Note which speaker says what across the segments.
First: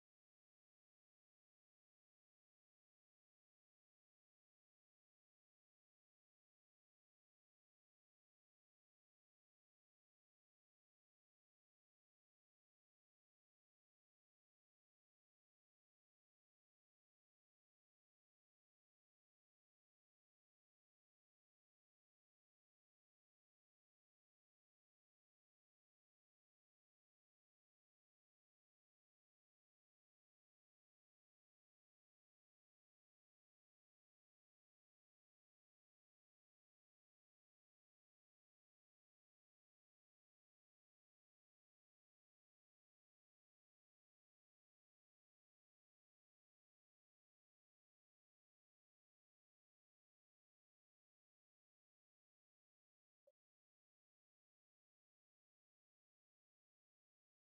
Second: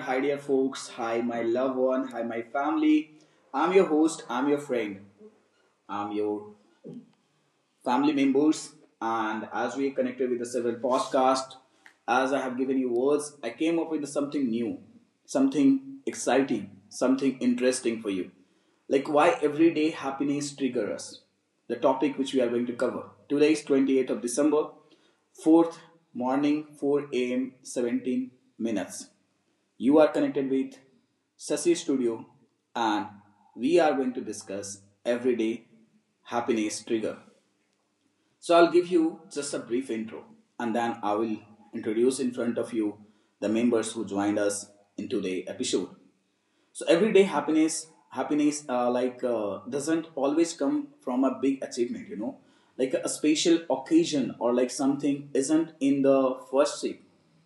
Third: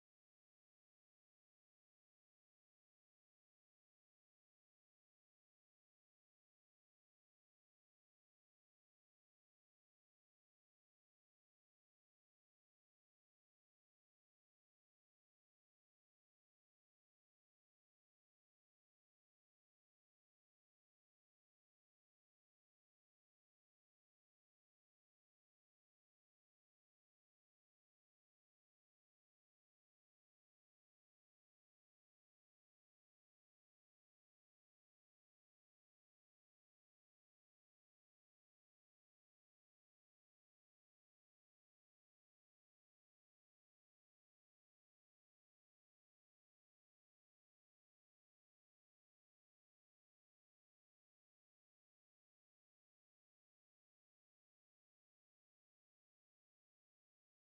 Speaker 1: Hi, dear folks. Hi, my loved one. Hi, my family. I'm your host. I'm your friend. I'm your family members, and as we connected with the several podcasts, as I have given you words, I came up with something new, something exciting, something interesting for you. Like why everyday happiness trigger us. The topic which we are going to cover. Today is 28th of December, 4th morning, 4 a.m. 17 minutes. You are connected with Sasi Studio and we are going to discuss everyday happiness trigger. So I'll give you just a brief intro and then I will introduce in front of you the members who joined us in today's episode. So everyday happiness like doesn't always come from a big achievement like a special occasion, or like something isn't in the first sip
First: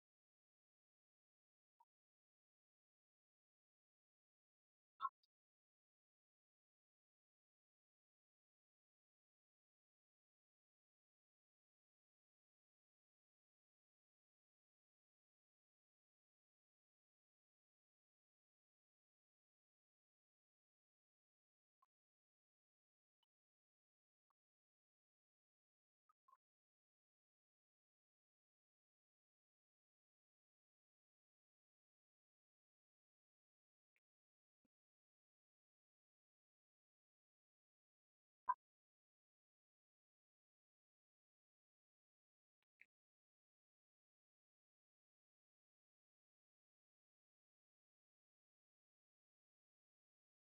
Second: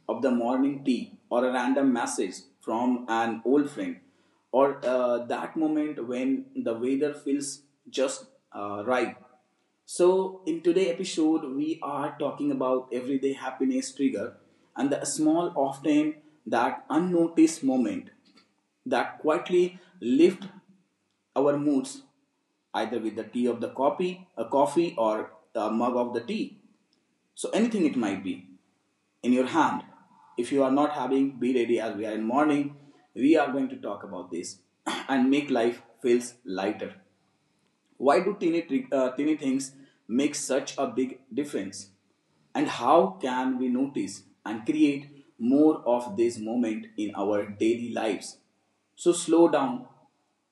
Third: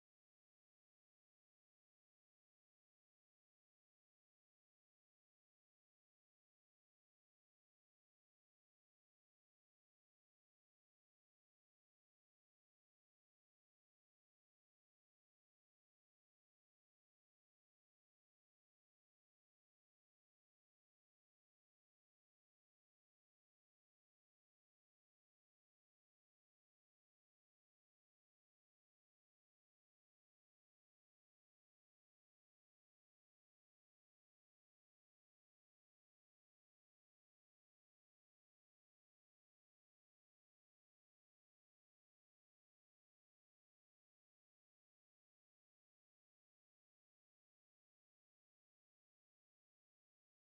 Speaker 1: of the morning tea, or a random message from an old friend, or that moment when the weather feels just right. So in today's episode, we are talking about everyday happiness trigger and the small, often that unnoticed moment that quietly lift our moods, either with the tea of the coffee, a coffee or a mug of the tea. So anything it might be in your hand. If you are not having, be ready, as we are in morning we are going to talk about this and make life feels lighter. Why do teeny things make such a big difference? And how can we notice and create more of this moment in our daily lives? So slow down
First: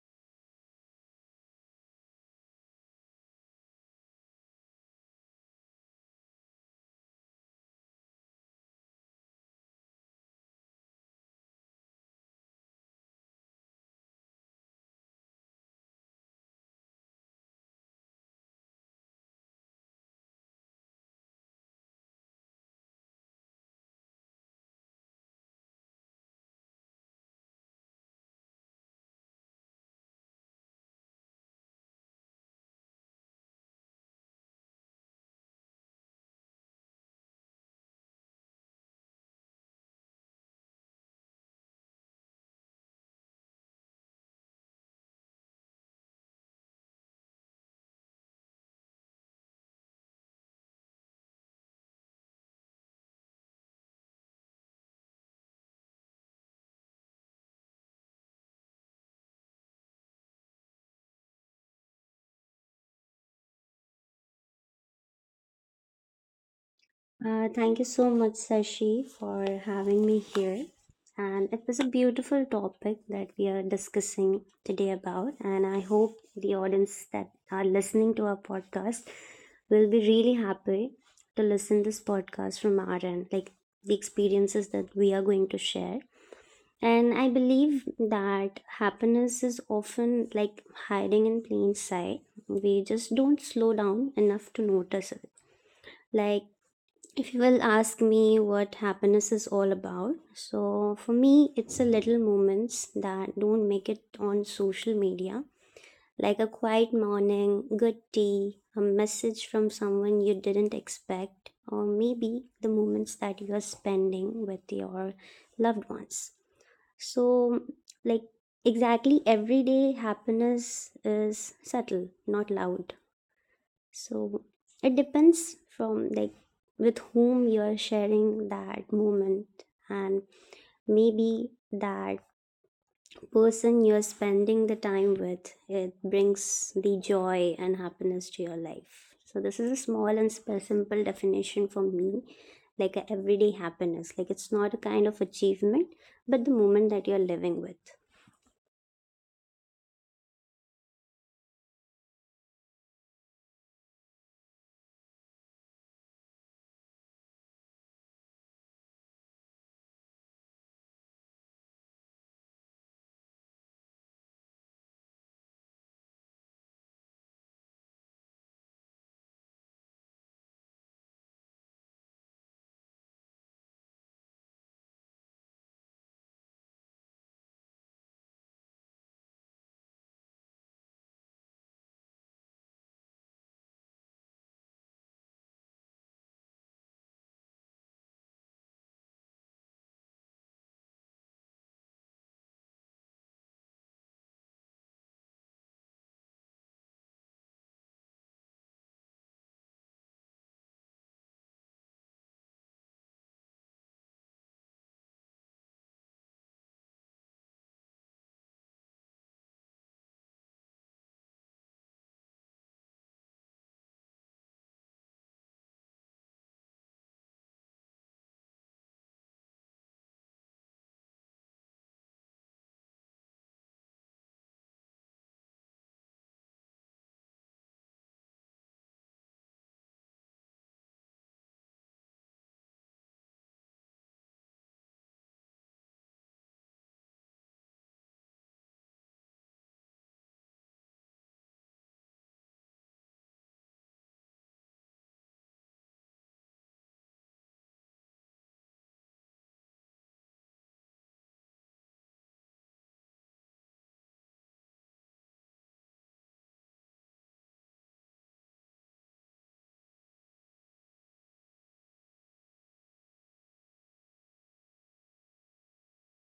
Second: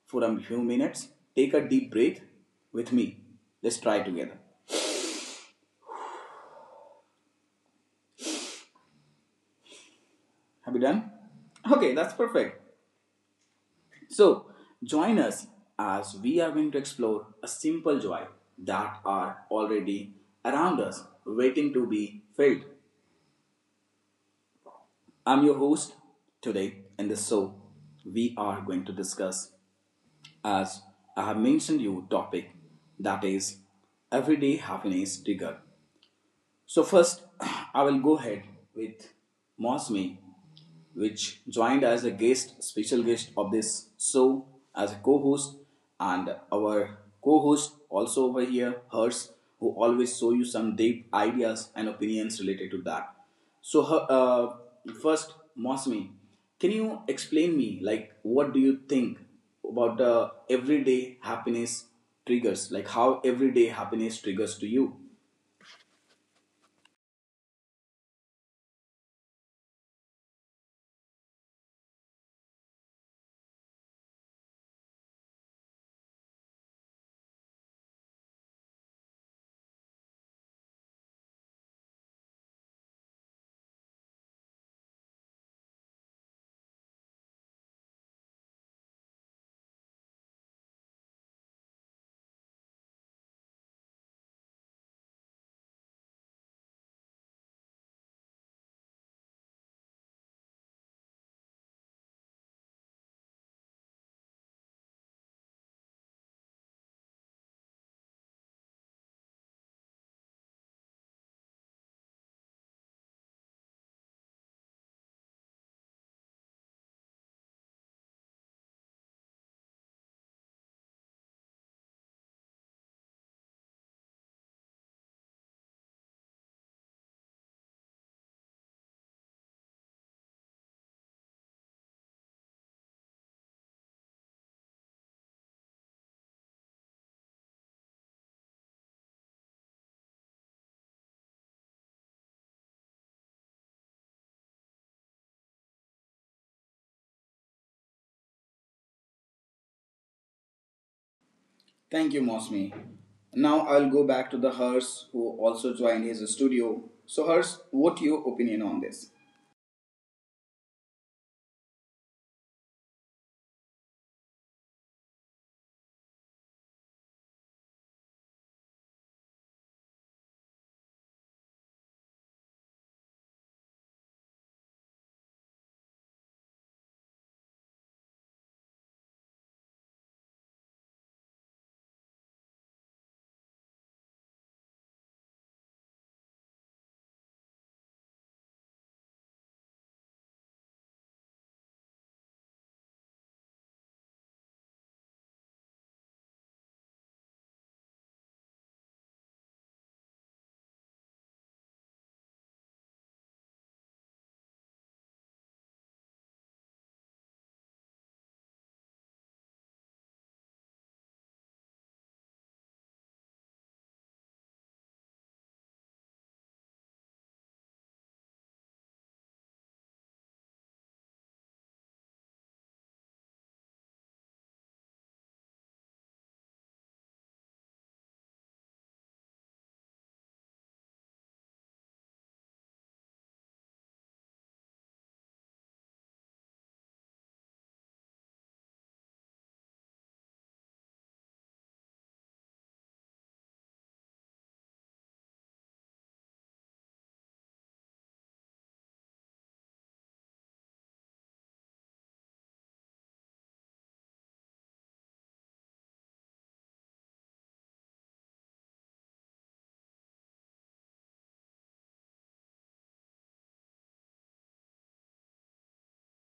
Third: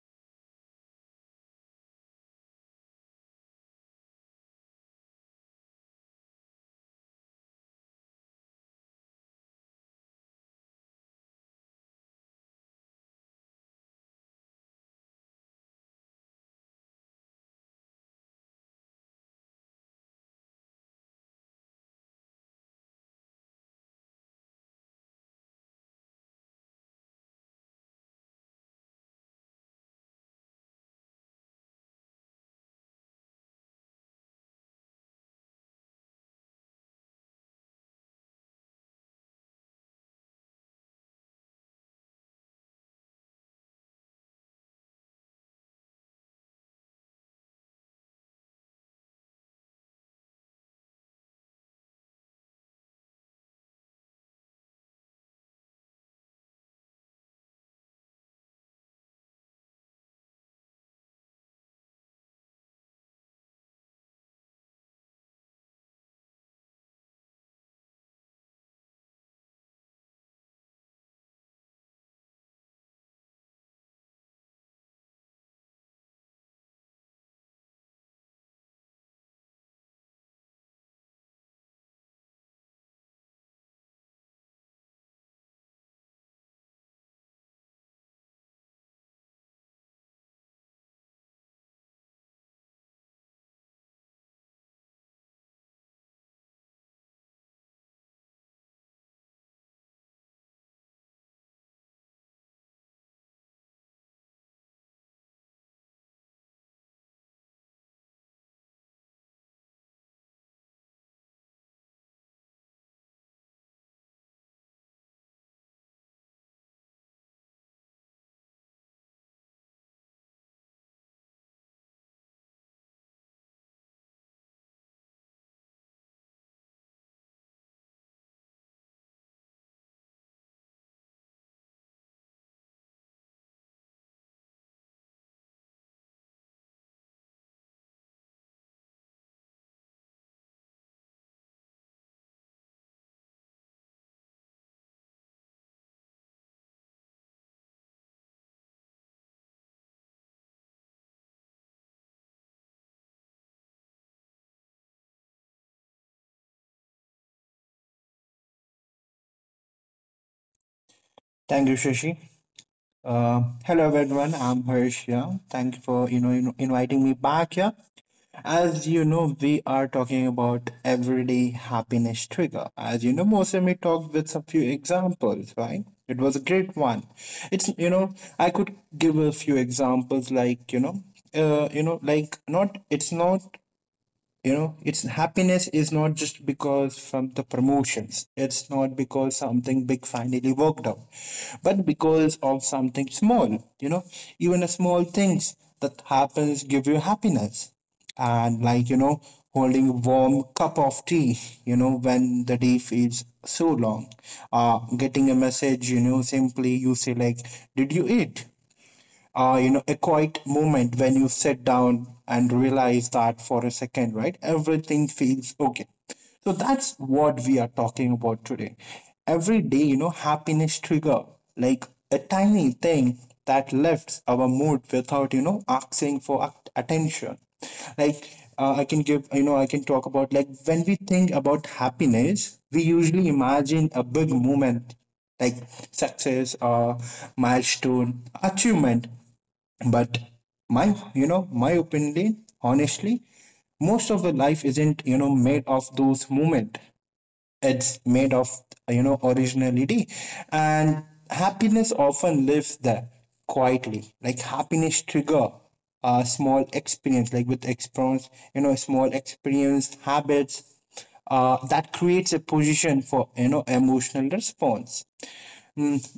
Speaker 1: for a few minutes. Take a deep breath with me. Let's try together. Have you done? Okay, that's perfect. So join us as we are going to explore a simple joy that are already around us, waiting to be filled. I'm your host today in this show. We are going to discuss, as I have mentioned you, topic that is everyday happiness trigger. So first, I will go ahead with Mosme, which joined as a guest, special guest of this show as a co-host, and our co-host also over here, Hers, who always show you some deep ideas and opinions related to that. So first, Mosme, can you explain me like what do you think about the everyday happiness triggers? Like how everyday happiness triggers to you?
Speaker 2: Thank you so much, Sashi, for having me here. And it was a beautiful topic that we are discussing today about. And I hope the audience that are listening to our podcast will be really happy to listen this podcast from our end, like the experiences that we are going to share. And I believe that happiness is often like hiding in plain sight. We just don't slow down enough to notice it. Like if you will ask me what happiness is all about, so for me, it's the little moments that don't make it on social media, like a quiet morning, good tea, a message from someone you didn't expect, or maybe the moments that you are spending with your loved ones. So, like, exactly every day, happiness is subtle, not loud, so it depends from like with whom you're sharing that moment, and maybe that person you're spending the time with, it brings the joy and happiness to your life. So this is a small and simple definition for me, like a everyday happiness, like it's not a kind of achievement, but the moment that you're living with.
Speaker 1: Thank you, Mosmi. Now I'll go back to the Hers, who also joined his studio. So, Hers, what your opinion on this?
Speaker 3: Thank you, Shashi. Hello, everyone. I'm Harish here. Thank you for inviting me back here. As you know, we are talking about everyday happiness trigger. As you know, Mosemi talked with a few examples, right? It was a great one. It's you know I could give a few examples. Not it's not you know it's Happiness is not just because from the promotions, it's not because something big finally worked out, but because of something small. you know Even a small things that happens give you happiness. And, holding a warm cup of tea, when the day feels so long. Getting a message, simply you say like, did you eat? A quiet moment when you sit down and realize that for a second, right? Everything feels okay. So that's what we are talking about today. Every day, happiness trigger, like a tiny thing that lifts our mood without, asking for attention. Like, I can give, I can talk about like when we think about happiness, we usually imagine a big moment, like success or milestone achievement. But my you know my opinion honestly, most of the life isn't made of those moment. It's made of, originality, and happiness often lives there quietly, like happiness trigger, a small experience, like with experience, small experienced habits, that creates a position for emotional response.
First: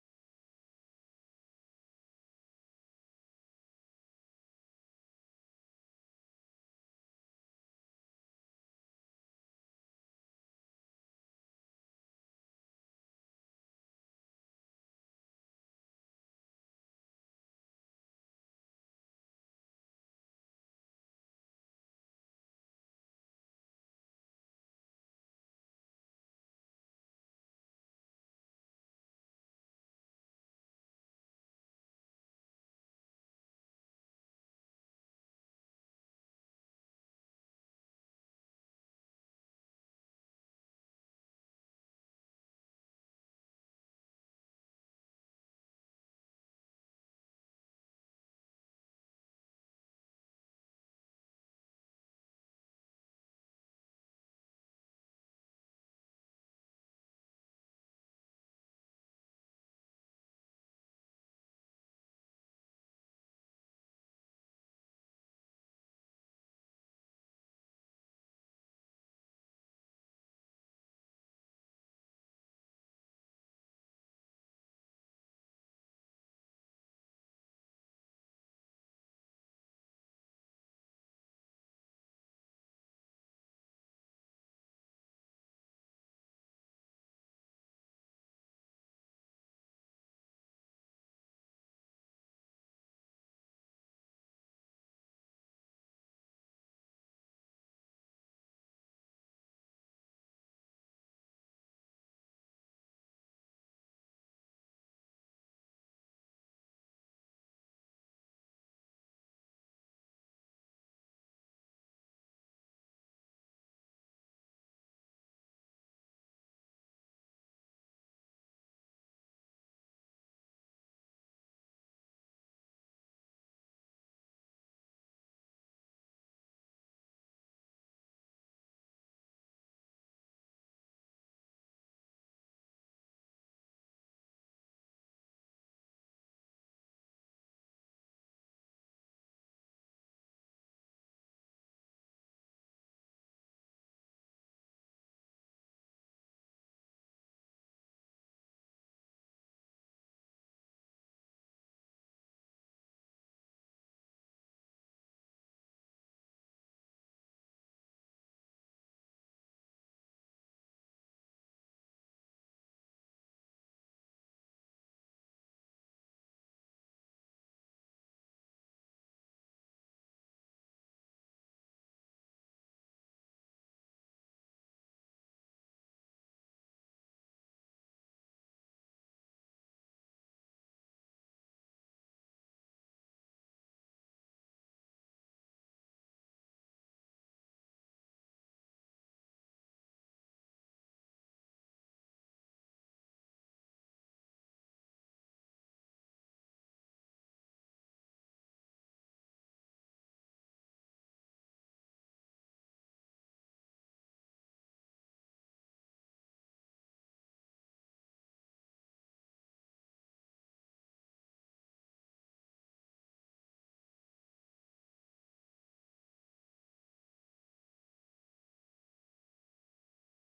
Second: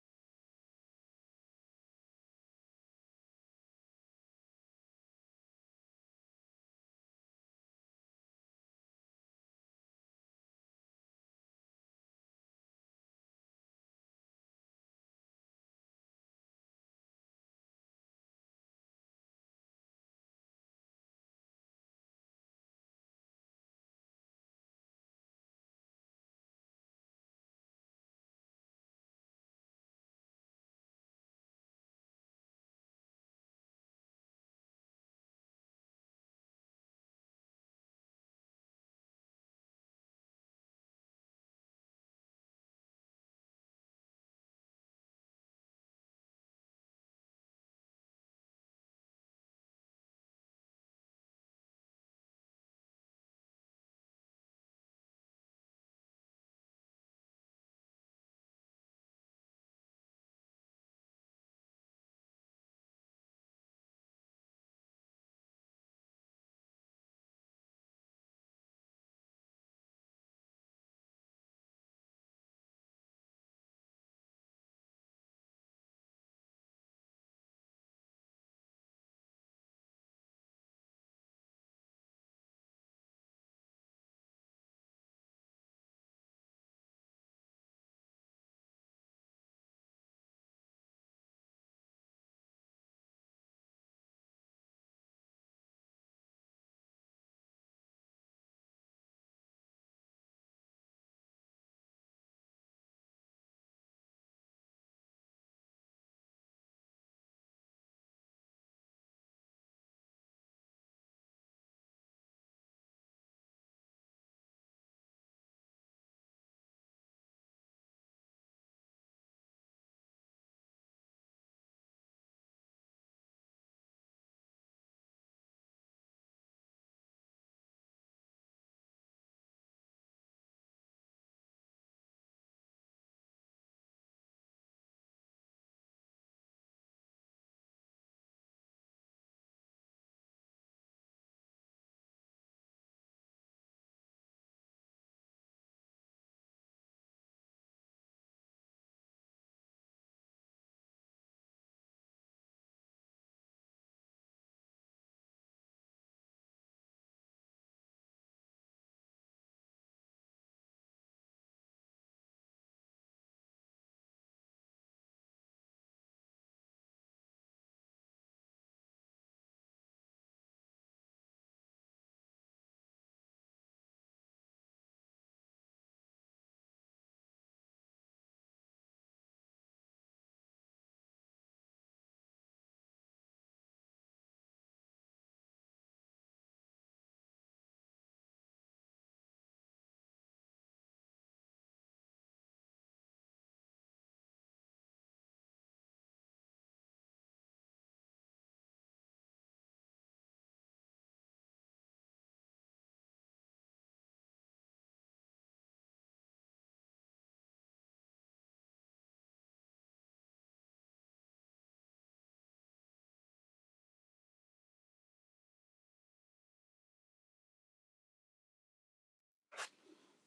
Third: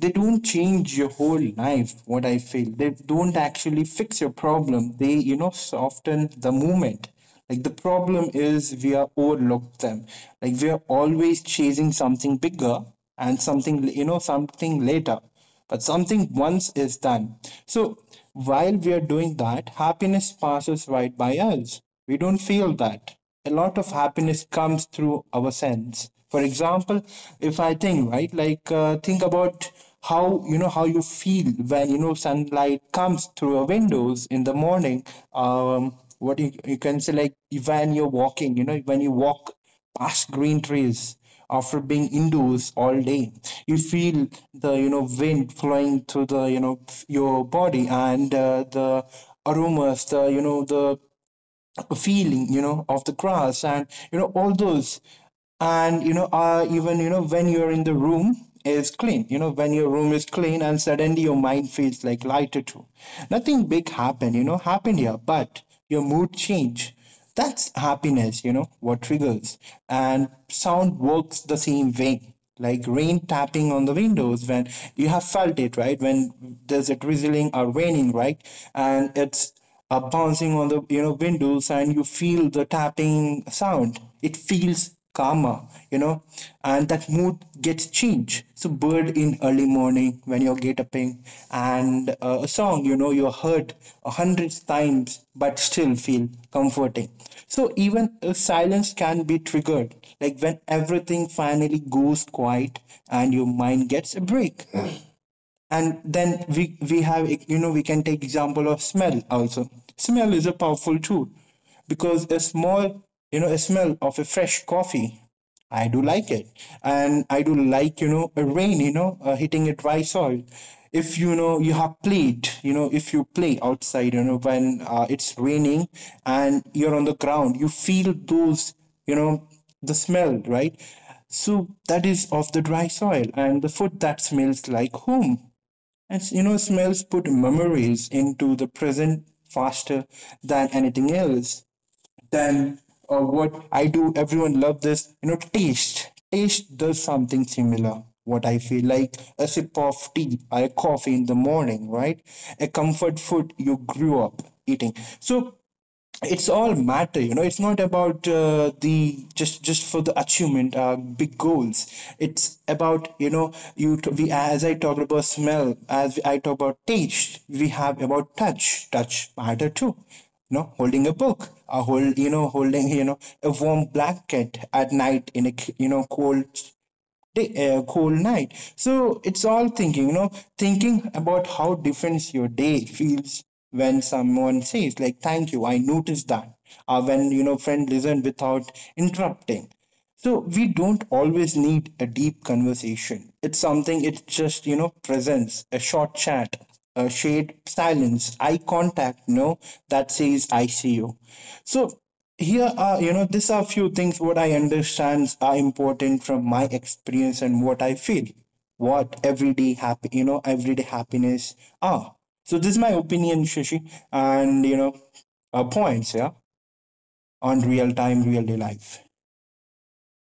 Speaker 3: They don't change your whole life, what I feel. They don't actually fix your problem, they soften the moment. Like, the problem is we are overlooked them. Like we are always chasing something bigger, and something, something later, but something once is done. So while we are doing that, happiness passes right by us. We don't feel that. A lot of happiness comes through our sense. For example, if I think, right, like, think about how you feel when sunlight comes through your windows in the morning. You can say like, when you're walking, when you walk past green trees after being indoors all day, you feel the, wind flowing through the, your body, and the aromas, the, the feeling, of the grass, and, all those. And even, when you're in the room is clean, when your room is clean and suddenly your mind feels like lighter too. Nothing big happened, happened here, but your mood change. That's happiness, what triggers. And sound works the same way. Like rain tapping on the windows, when you have felt it, right? When there's a drizzling or raining, right? And it's, bouncing on the, windows, and you feel the tapping sound. It feels calmer, you know and that mood gets changed. So bird in early morning when you're get upping, and a song, you heard 100 times but still feel comforting. So even a silence can be triggered, like when everything finally goes quiet and your mind gets a break. And then we have you know we can take example of smell also. Smell is a powerful tool, because a small, a smell of a fresh coffee, I do like it. And I do like, a rain, hitting a dry soil. If you have played, if you play outside, when it's raining and you're on the ground, you feel those, you know the smell, right? So that is of the dry soil, and the food that smells like home. And, smells put memories into the present faster than anything else. Than, what I do, everyone love this. You know, taste. Taste does something similar. What I feel like, a sip of tea or a coffee in the morning, right? A comfort food you grew up eating. So it's all matter, it's not about the just for the achievement, big goals. It's about, we, as I talked about smell, as I talk about taste, we have about touch. Touch matter too. Holding a book, a hold you know holding, a warm blanket at night in a, cold day, whole night. So it's all thinking, thinking about how different your day feels when someone says, like, thank you, I noticed that. Or when, friend listen without interrupting. So we don't always need a deep conversation. It's just, presence, a short chat, a shade silence, eye contact, no, that says, I see you. So here are, these are few things what I understand are important from my experience, and what I feel. What everyday happy you know Everyday happiness are. So this is my opinion, Shashi, and, points, yeah, on real time, real day life.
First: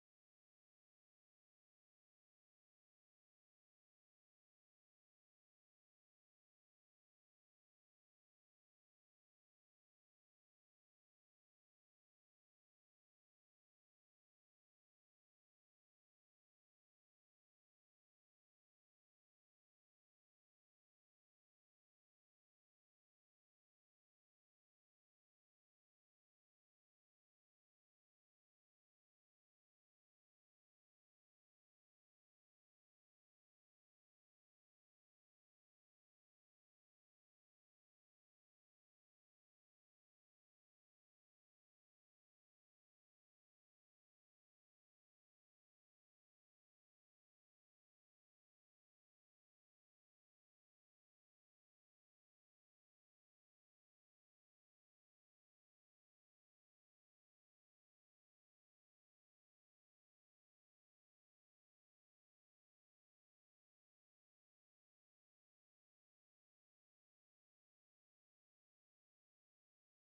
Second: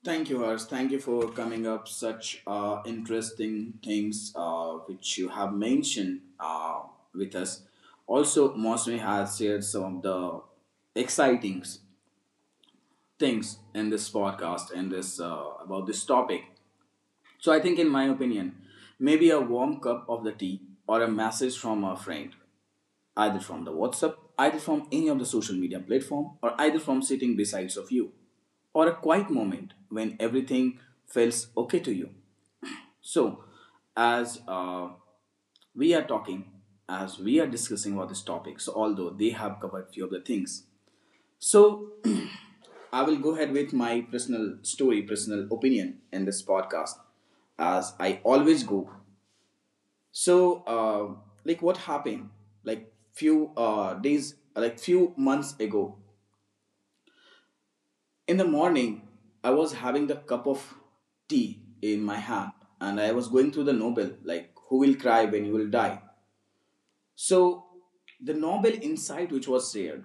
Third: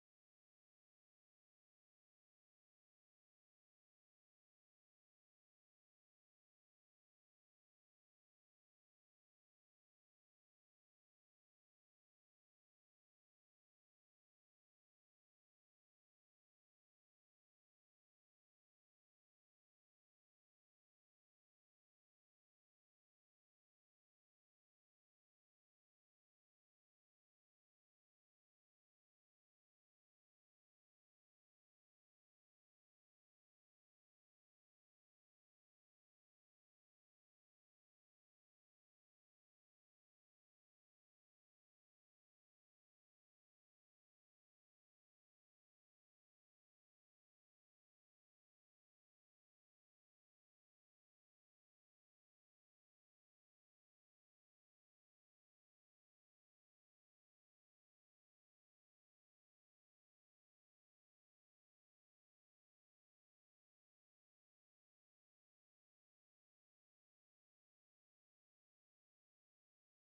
Speaker 1: Thank you, Hers. Thank you for coming up such interesting things which you have mentioned with us. Also, Mosmi has shared some of the exciting things in this podcast and this about this topic. So I think, in my opinion, maybe a warm cup of the tea, or a message from a friend either from the WhatsApp, either from any of the social media platform, or either from sitting besides of you, or a quiet moment when everything feels okay to you. So, as we are talking, as we are discussing about this topic, so although they have covered few of the things, so I will go ahead with my personal story, personal opinion in this podcast, as I always go. So, like, what happened? Like, few days, like, few months ago, in the morning, I was having the cup of tea in my hand, and I was going through the Nobel, like, who will cry when you will die? So the novel insight which was shared,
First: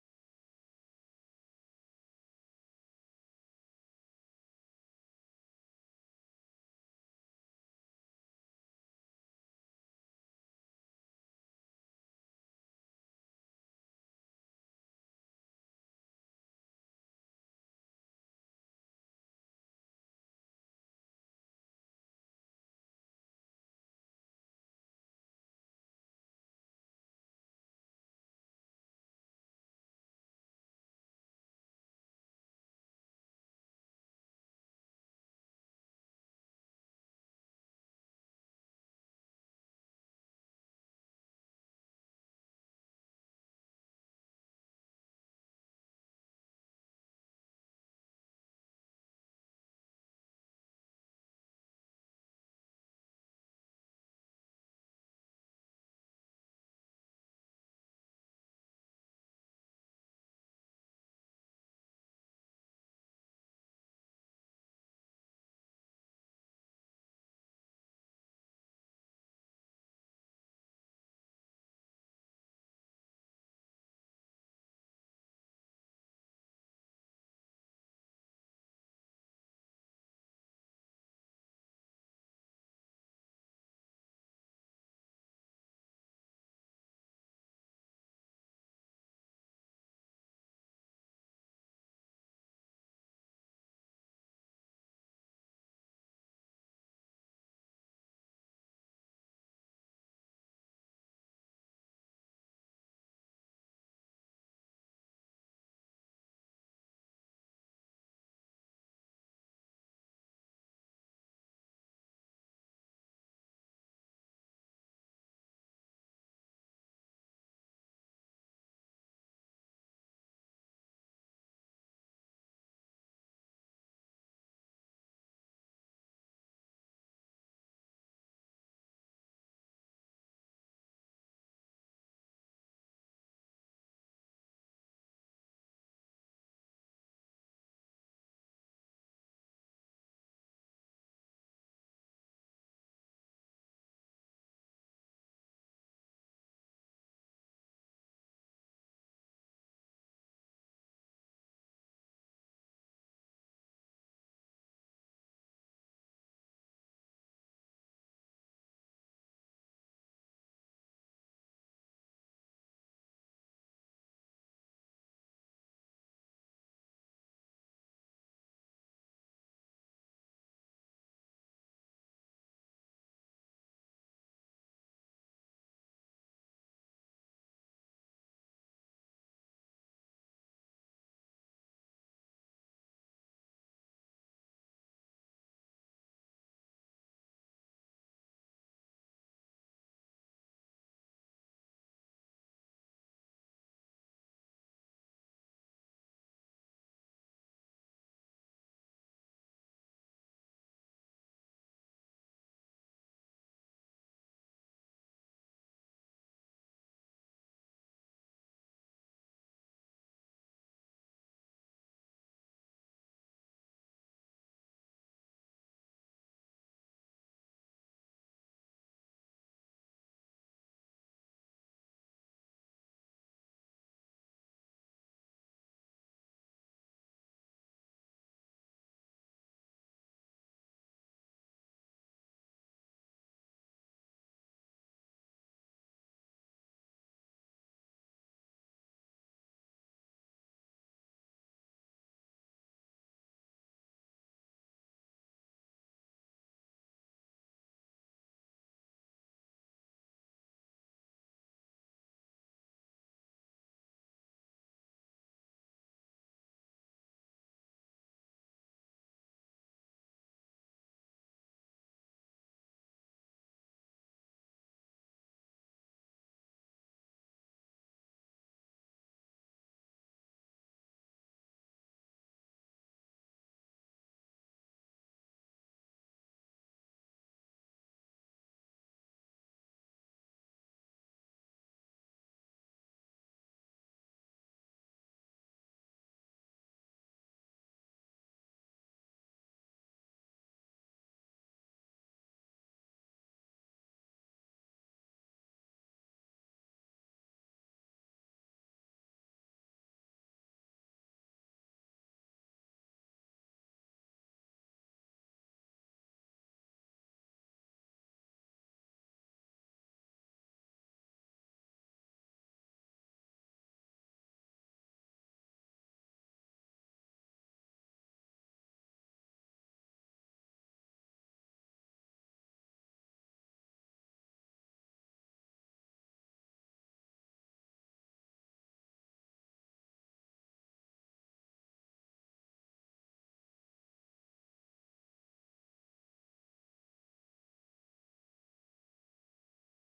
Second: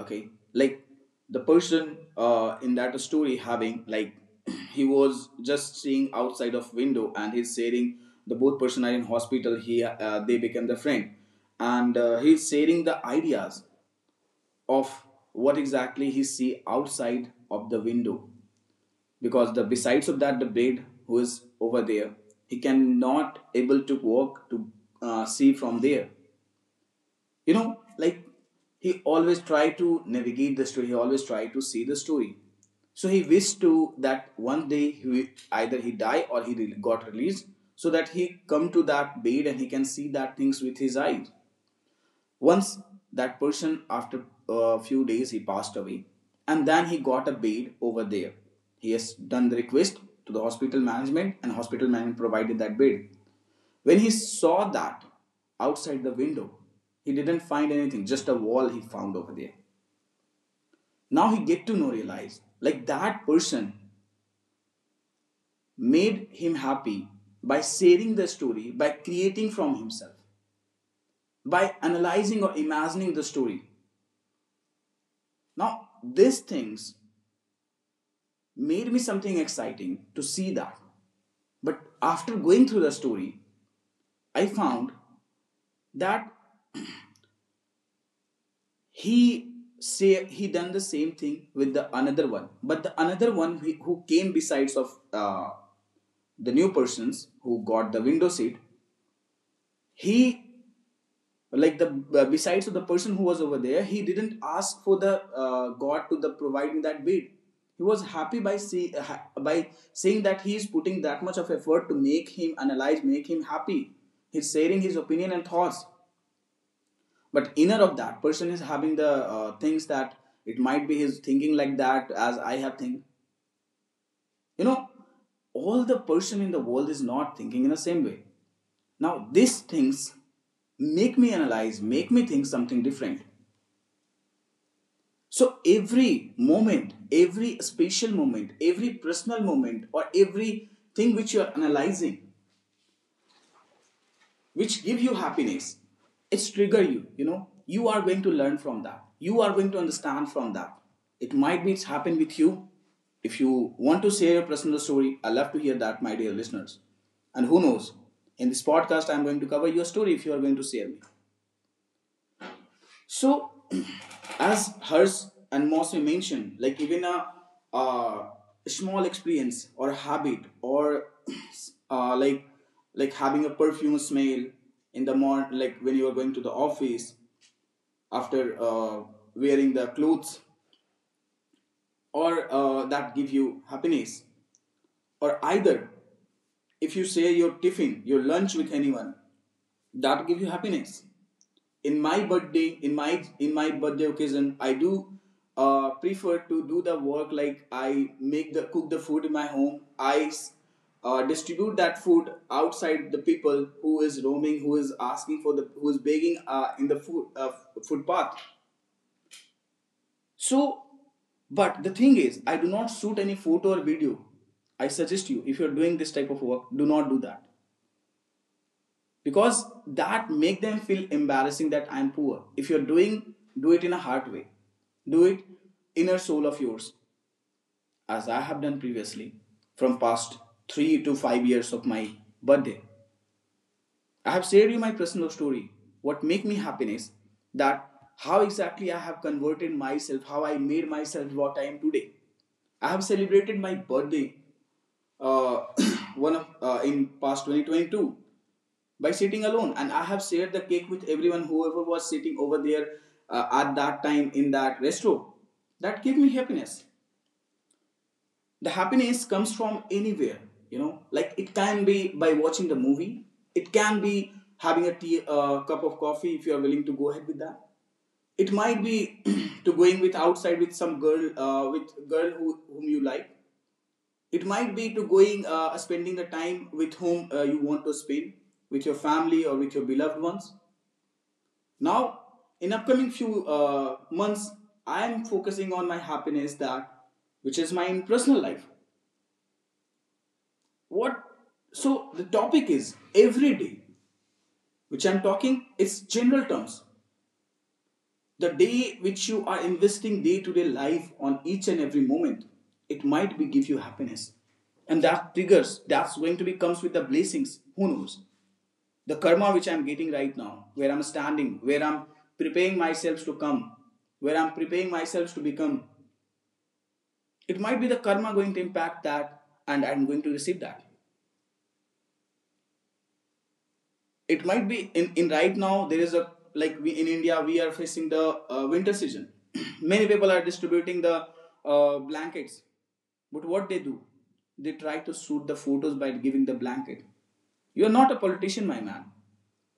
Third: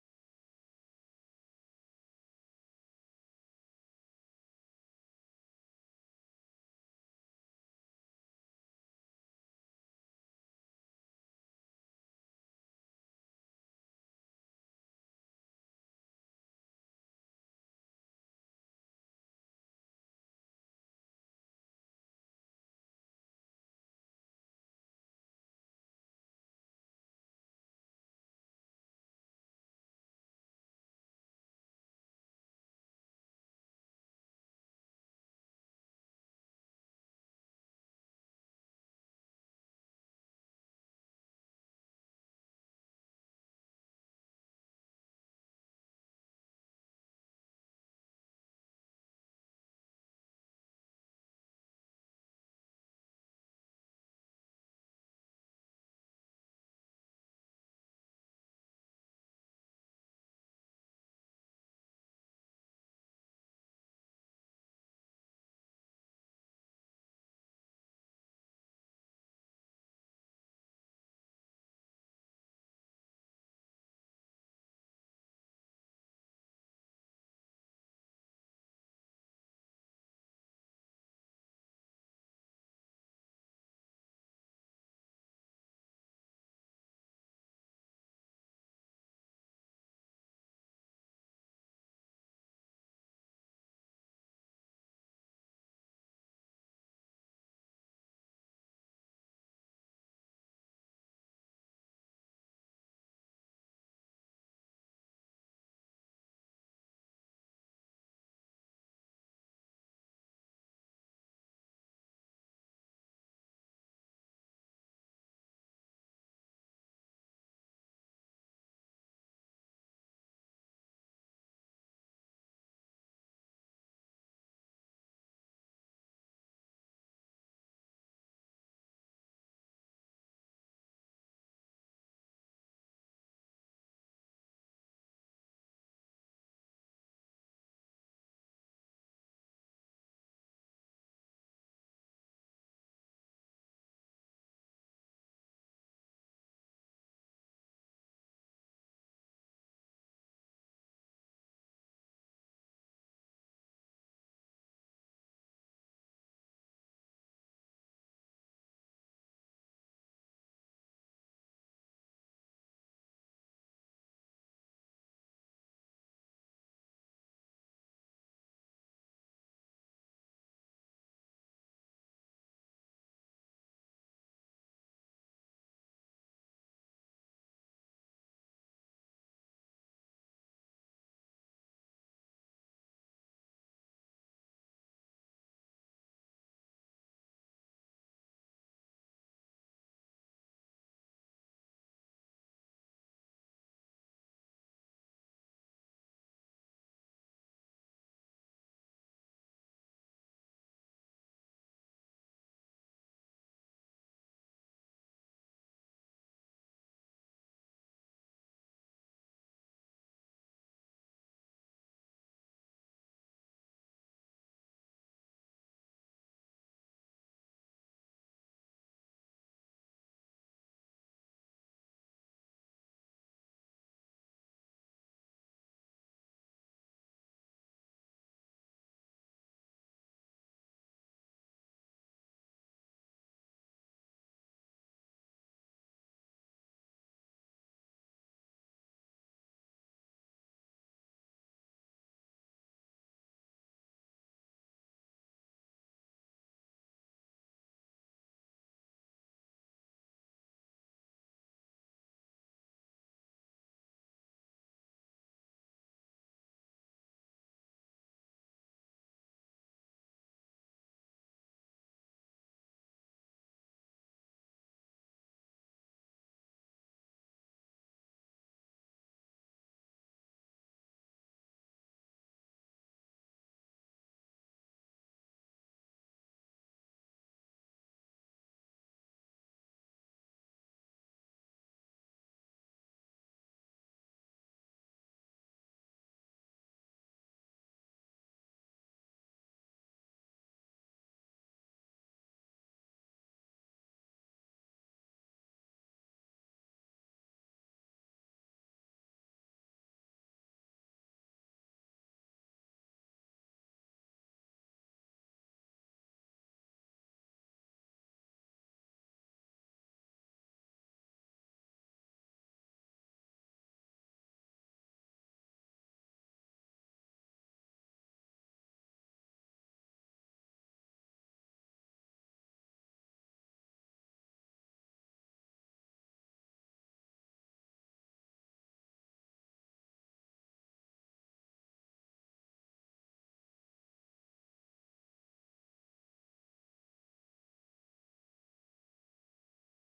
Speaker 1: okay, like the person in that story having like he was just seeing outside of window and he's sharing. The both person are in hospital. He They become the friend, and he's sharing the ideas of what exactly he see outside of the window, because the besides of that the bed who is over there, he cannot able to walk to see from there, you know, like he always tried to navigate the story, he always tried to see the story. So he wished to that one day he either he die or he got released, so that he come to that bed and he can see that things with his eyes. Once that person after a few days he passed away, and then he got a bed over there. He has done the request to the hospital management and hospital management provided that bed. When he saw that outside the window, he didn't find anything, just a wall he found over there. Now he get to know realize like that person made him happy by sharing the story, by creating from himself, by analyzing or imagining the story. Now these things made me something exciting to see that. But after going through the story, I found that he say he done the same thing with the another one, but the another one who came besides of the new persons who got the window seat, he like the besides of the person who was over there, he didn't ask for the god to the providing that bid. He was happy by by saying that he is putting that much of effort to make him analyze, make him happy. He's sharing his opinion and thoughts, but inner of that person is having the things that it might be his thinking like that, as I have think. You know, all the person in the world is not thinking in the same way. Now these things make me analyze, make me think something different. So every moment, every special moment, every personal moment, or every thing which you are analyzing, which give you happiness, it's trigger you, you know, you are going to learn from that, you are going to understand from that. It might be happen with you. If you want to share your personal story, I love to hear that, my dear listeners, and who knows, in this podcast I'm going to cover your story if you are going to share me. So, as Hers and Mosme mentioned, like even a, uh small experience or habit or uh, like like having a perfume smell in the morning, like when you are going to the office after wearing the clothes, or that give you happiness, or either if you share your tiffin, your lunch with anyone, that give you happiness. In my birthday occasion I do prefer to do the work, like I make the cook the food in my home. I distribute that food outside the people who is roaming, who is asking for the, who is begging in the food footpath. So but the thing is I do not shoot any photo or video. I suggest you, if you're doing this type of work, do not do that, because that make them feel embarrassing that I'm poor. If you're doing, do it in a hard way, do it inner soul of yours, as I have done previously. From past 3 to 5 years of my birthday, I have shared you my personal story, what make me happiness, that how exactly I have converted myself, how I made myself what I am today. I have celebrated my birthday, uh, one of in past 2022, by sitting alone, and I have shared the cake with everyone whoever was sitting over there at that time in that restaurant. That gave me happiness. The happiness comes from anywhere, you know, like it can be by watching the movie, it can be having a tea, cup of coffee if you are willing to go ahead with that. It might be to going with outside with some girl, with girl whom you like. It might be to going spending the time with whom you want to spend with your family or with your beloved ones. Now, in upcoming few months, I am focusing on my happiness that, which is my personal life. What? So the topic is every day, which I'm talking. It's general terms. The day which you are investing day to day life on each and every moment, it might be give you happiness, and that triggers. That's going to be comes with the blessings. Who knows? The karma which I'm getting right now, where I'm standing, where I'm preparing myself to come, where I'm preparing myself to become, it might be the karma going to impact that, and I'm going to receive that. It might be in right now there is a, like, we in India we are facing the winter season. Many people are distributing the blankets, but what they do, they try to shoot the photos by giving the blanket. You are not a politician, my man,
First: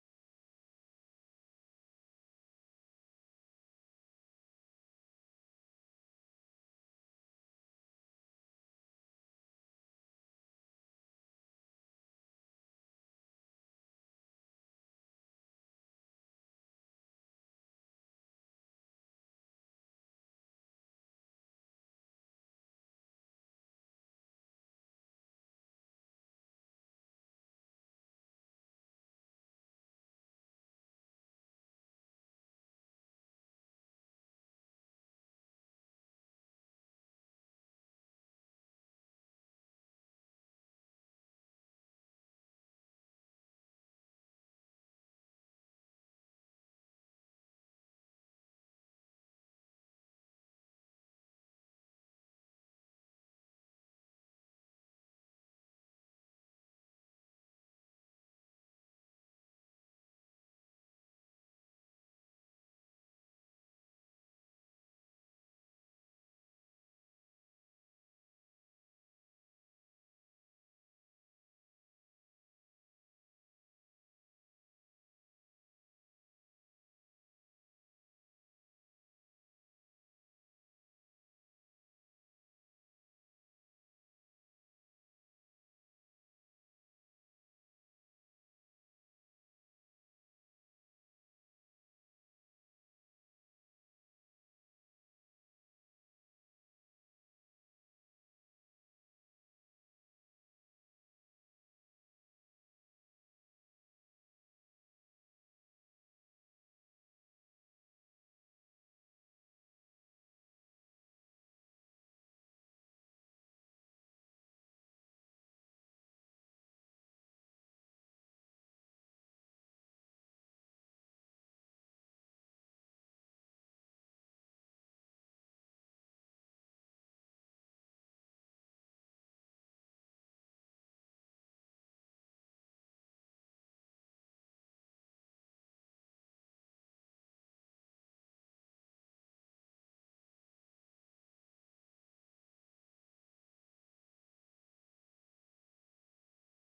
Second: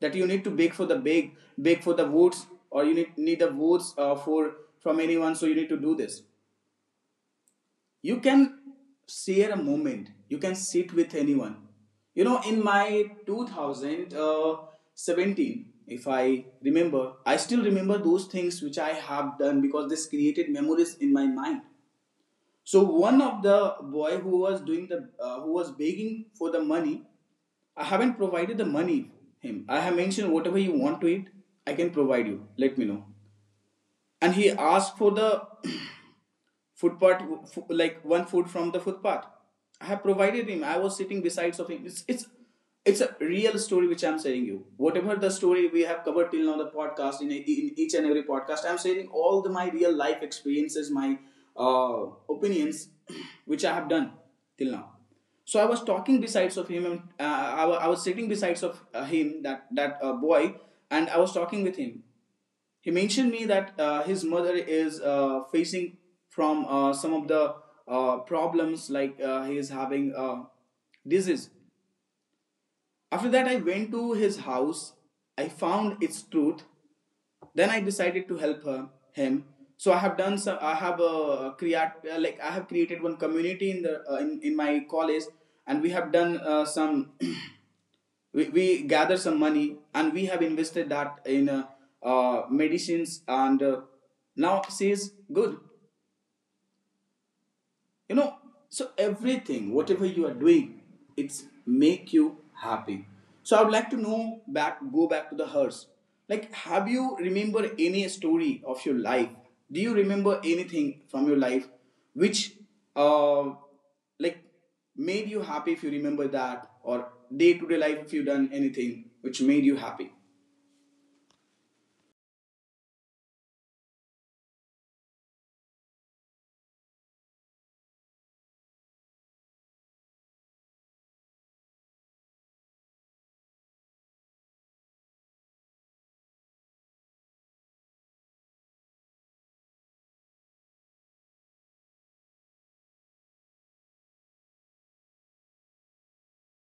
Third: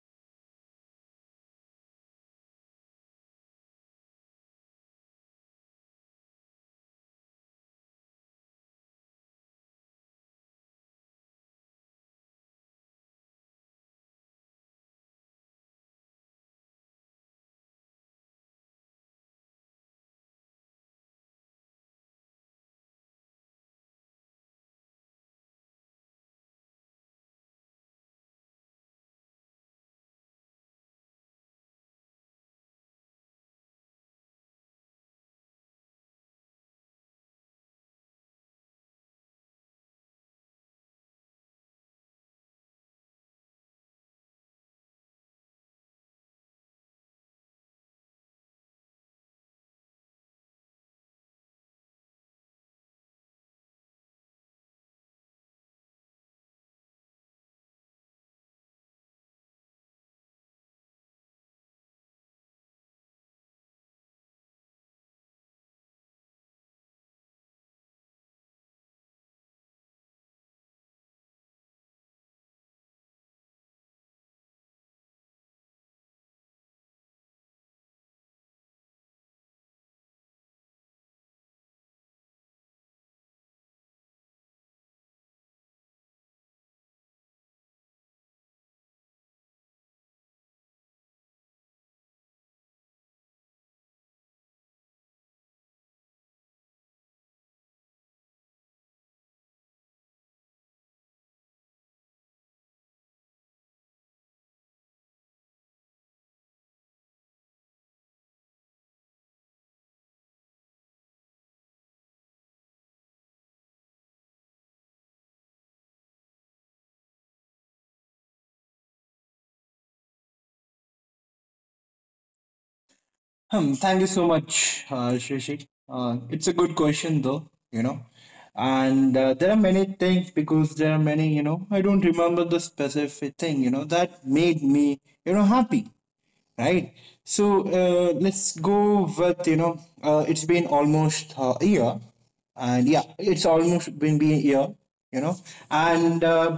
Speaker 1: that you need to beg for the beg for the votes, or you need the votes, for, from anyone, so you need to do this. You can share a moment, you can sit with anyone. You know, in my 2017, if I remember, I still remember those things which I have done because this created memories in my mind. So one of the boy who was doing the who was begging for the money, I haven't provided the money. Him, I have mentioned, whatever you want to eat, I can provide you, let me know. And he asked for the footpath, like one food from the footpath. I have provided him. I was sitting besides of him. It's it's a real story which I'm saying you. Whatever the story we have covered till now, the podcast in, a, in each and every podcast, I'm sharing all the, my real life experiences, my uh, opinions, which I have done till now. So I was talking besides of him, and I, I was sitting besides of him, that boy, and I was talking with him. He mentioned me that his mother is facing from some of the problems, like he is having disease. After that, I went to his house. I found its truth. Then I decided to help her, him. So I have done some. I have create like I have created one community in the in my college, and we have done some. We gather some money, and we have invested that in medicines, and now she is good, you know. So everything whatever you are doing, it's make you happy. So I would like to know, back, go back to the hearse, like, have you remember any story of your life? Do you remember anything from your life which uh like made you happy, if you remember that? Or day to day life, if you done anything which made you happy?
Speaker 3: Hmm, thank you so much, Shrishi. It's a good question, though, you know. And there are many things, because there are many, I don't remember the specific thing, that made me, happy. Right. So let's go with, it's been almost, a year. And yeah, it's almost been a year, you know. And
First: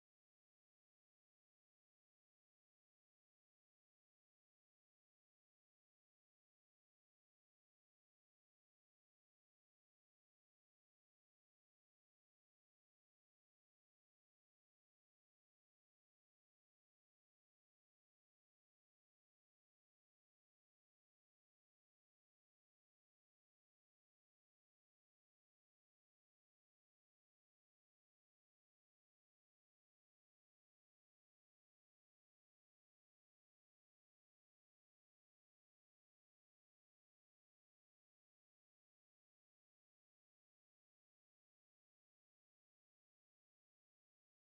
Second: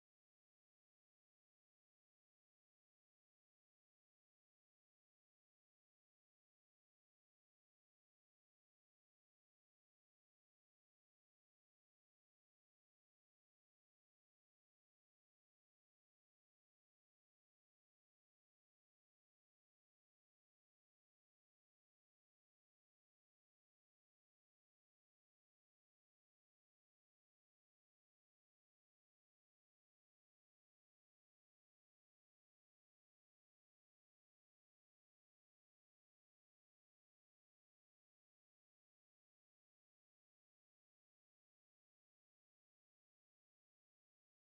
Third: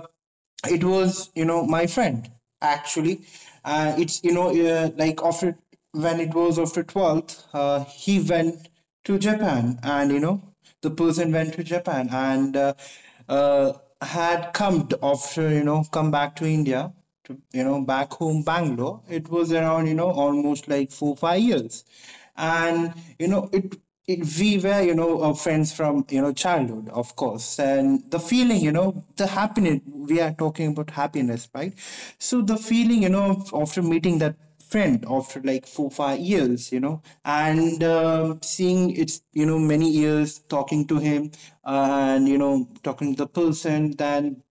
Speaker 3: it was, my friend, actually. It's, like, after when it was after 12th, he went to Japan. And the person went to Japan, and uh, had after, come back to India, to, back home Bangalore. It was around, almost like 4-5 years. And you know it it, we were, friends from, childhood, of course. And the feeling, the happiness, we are talking about happiness, right? So the feeling, after meeting that friend after like 4-5 years, and, um, seeing it's, many years, talking to him, and, talking to the person. Then,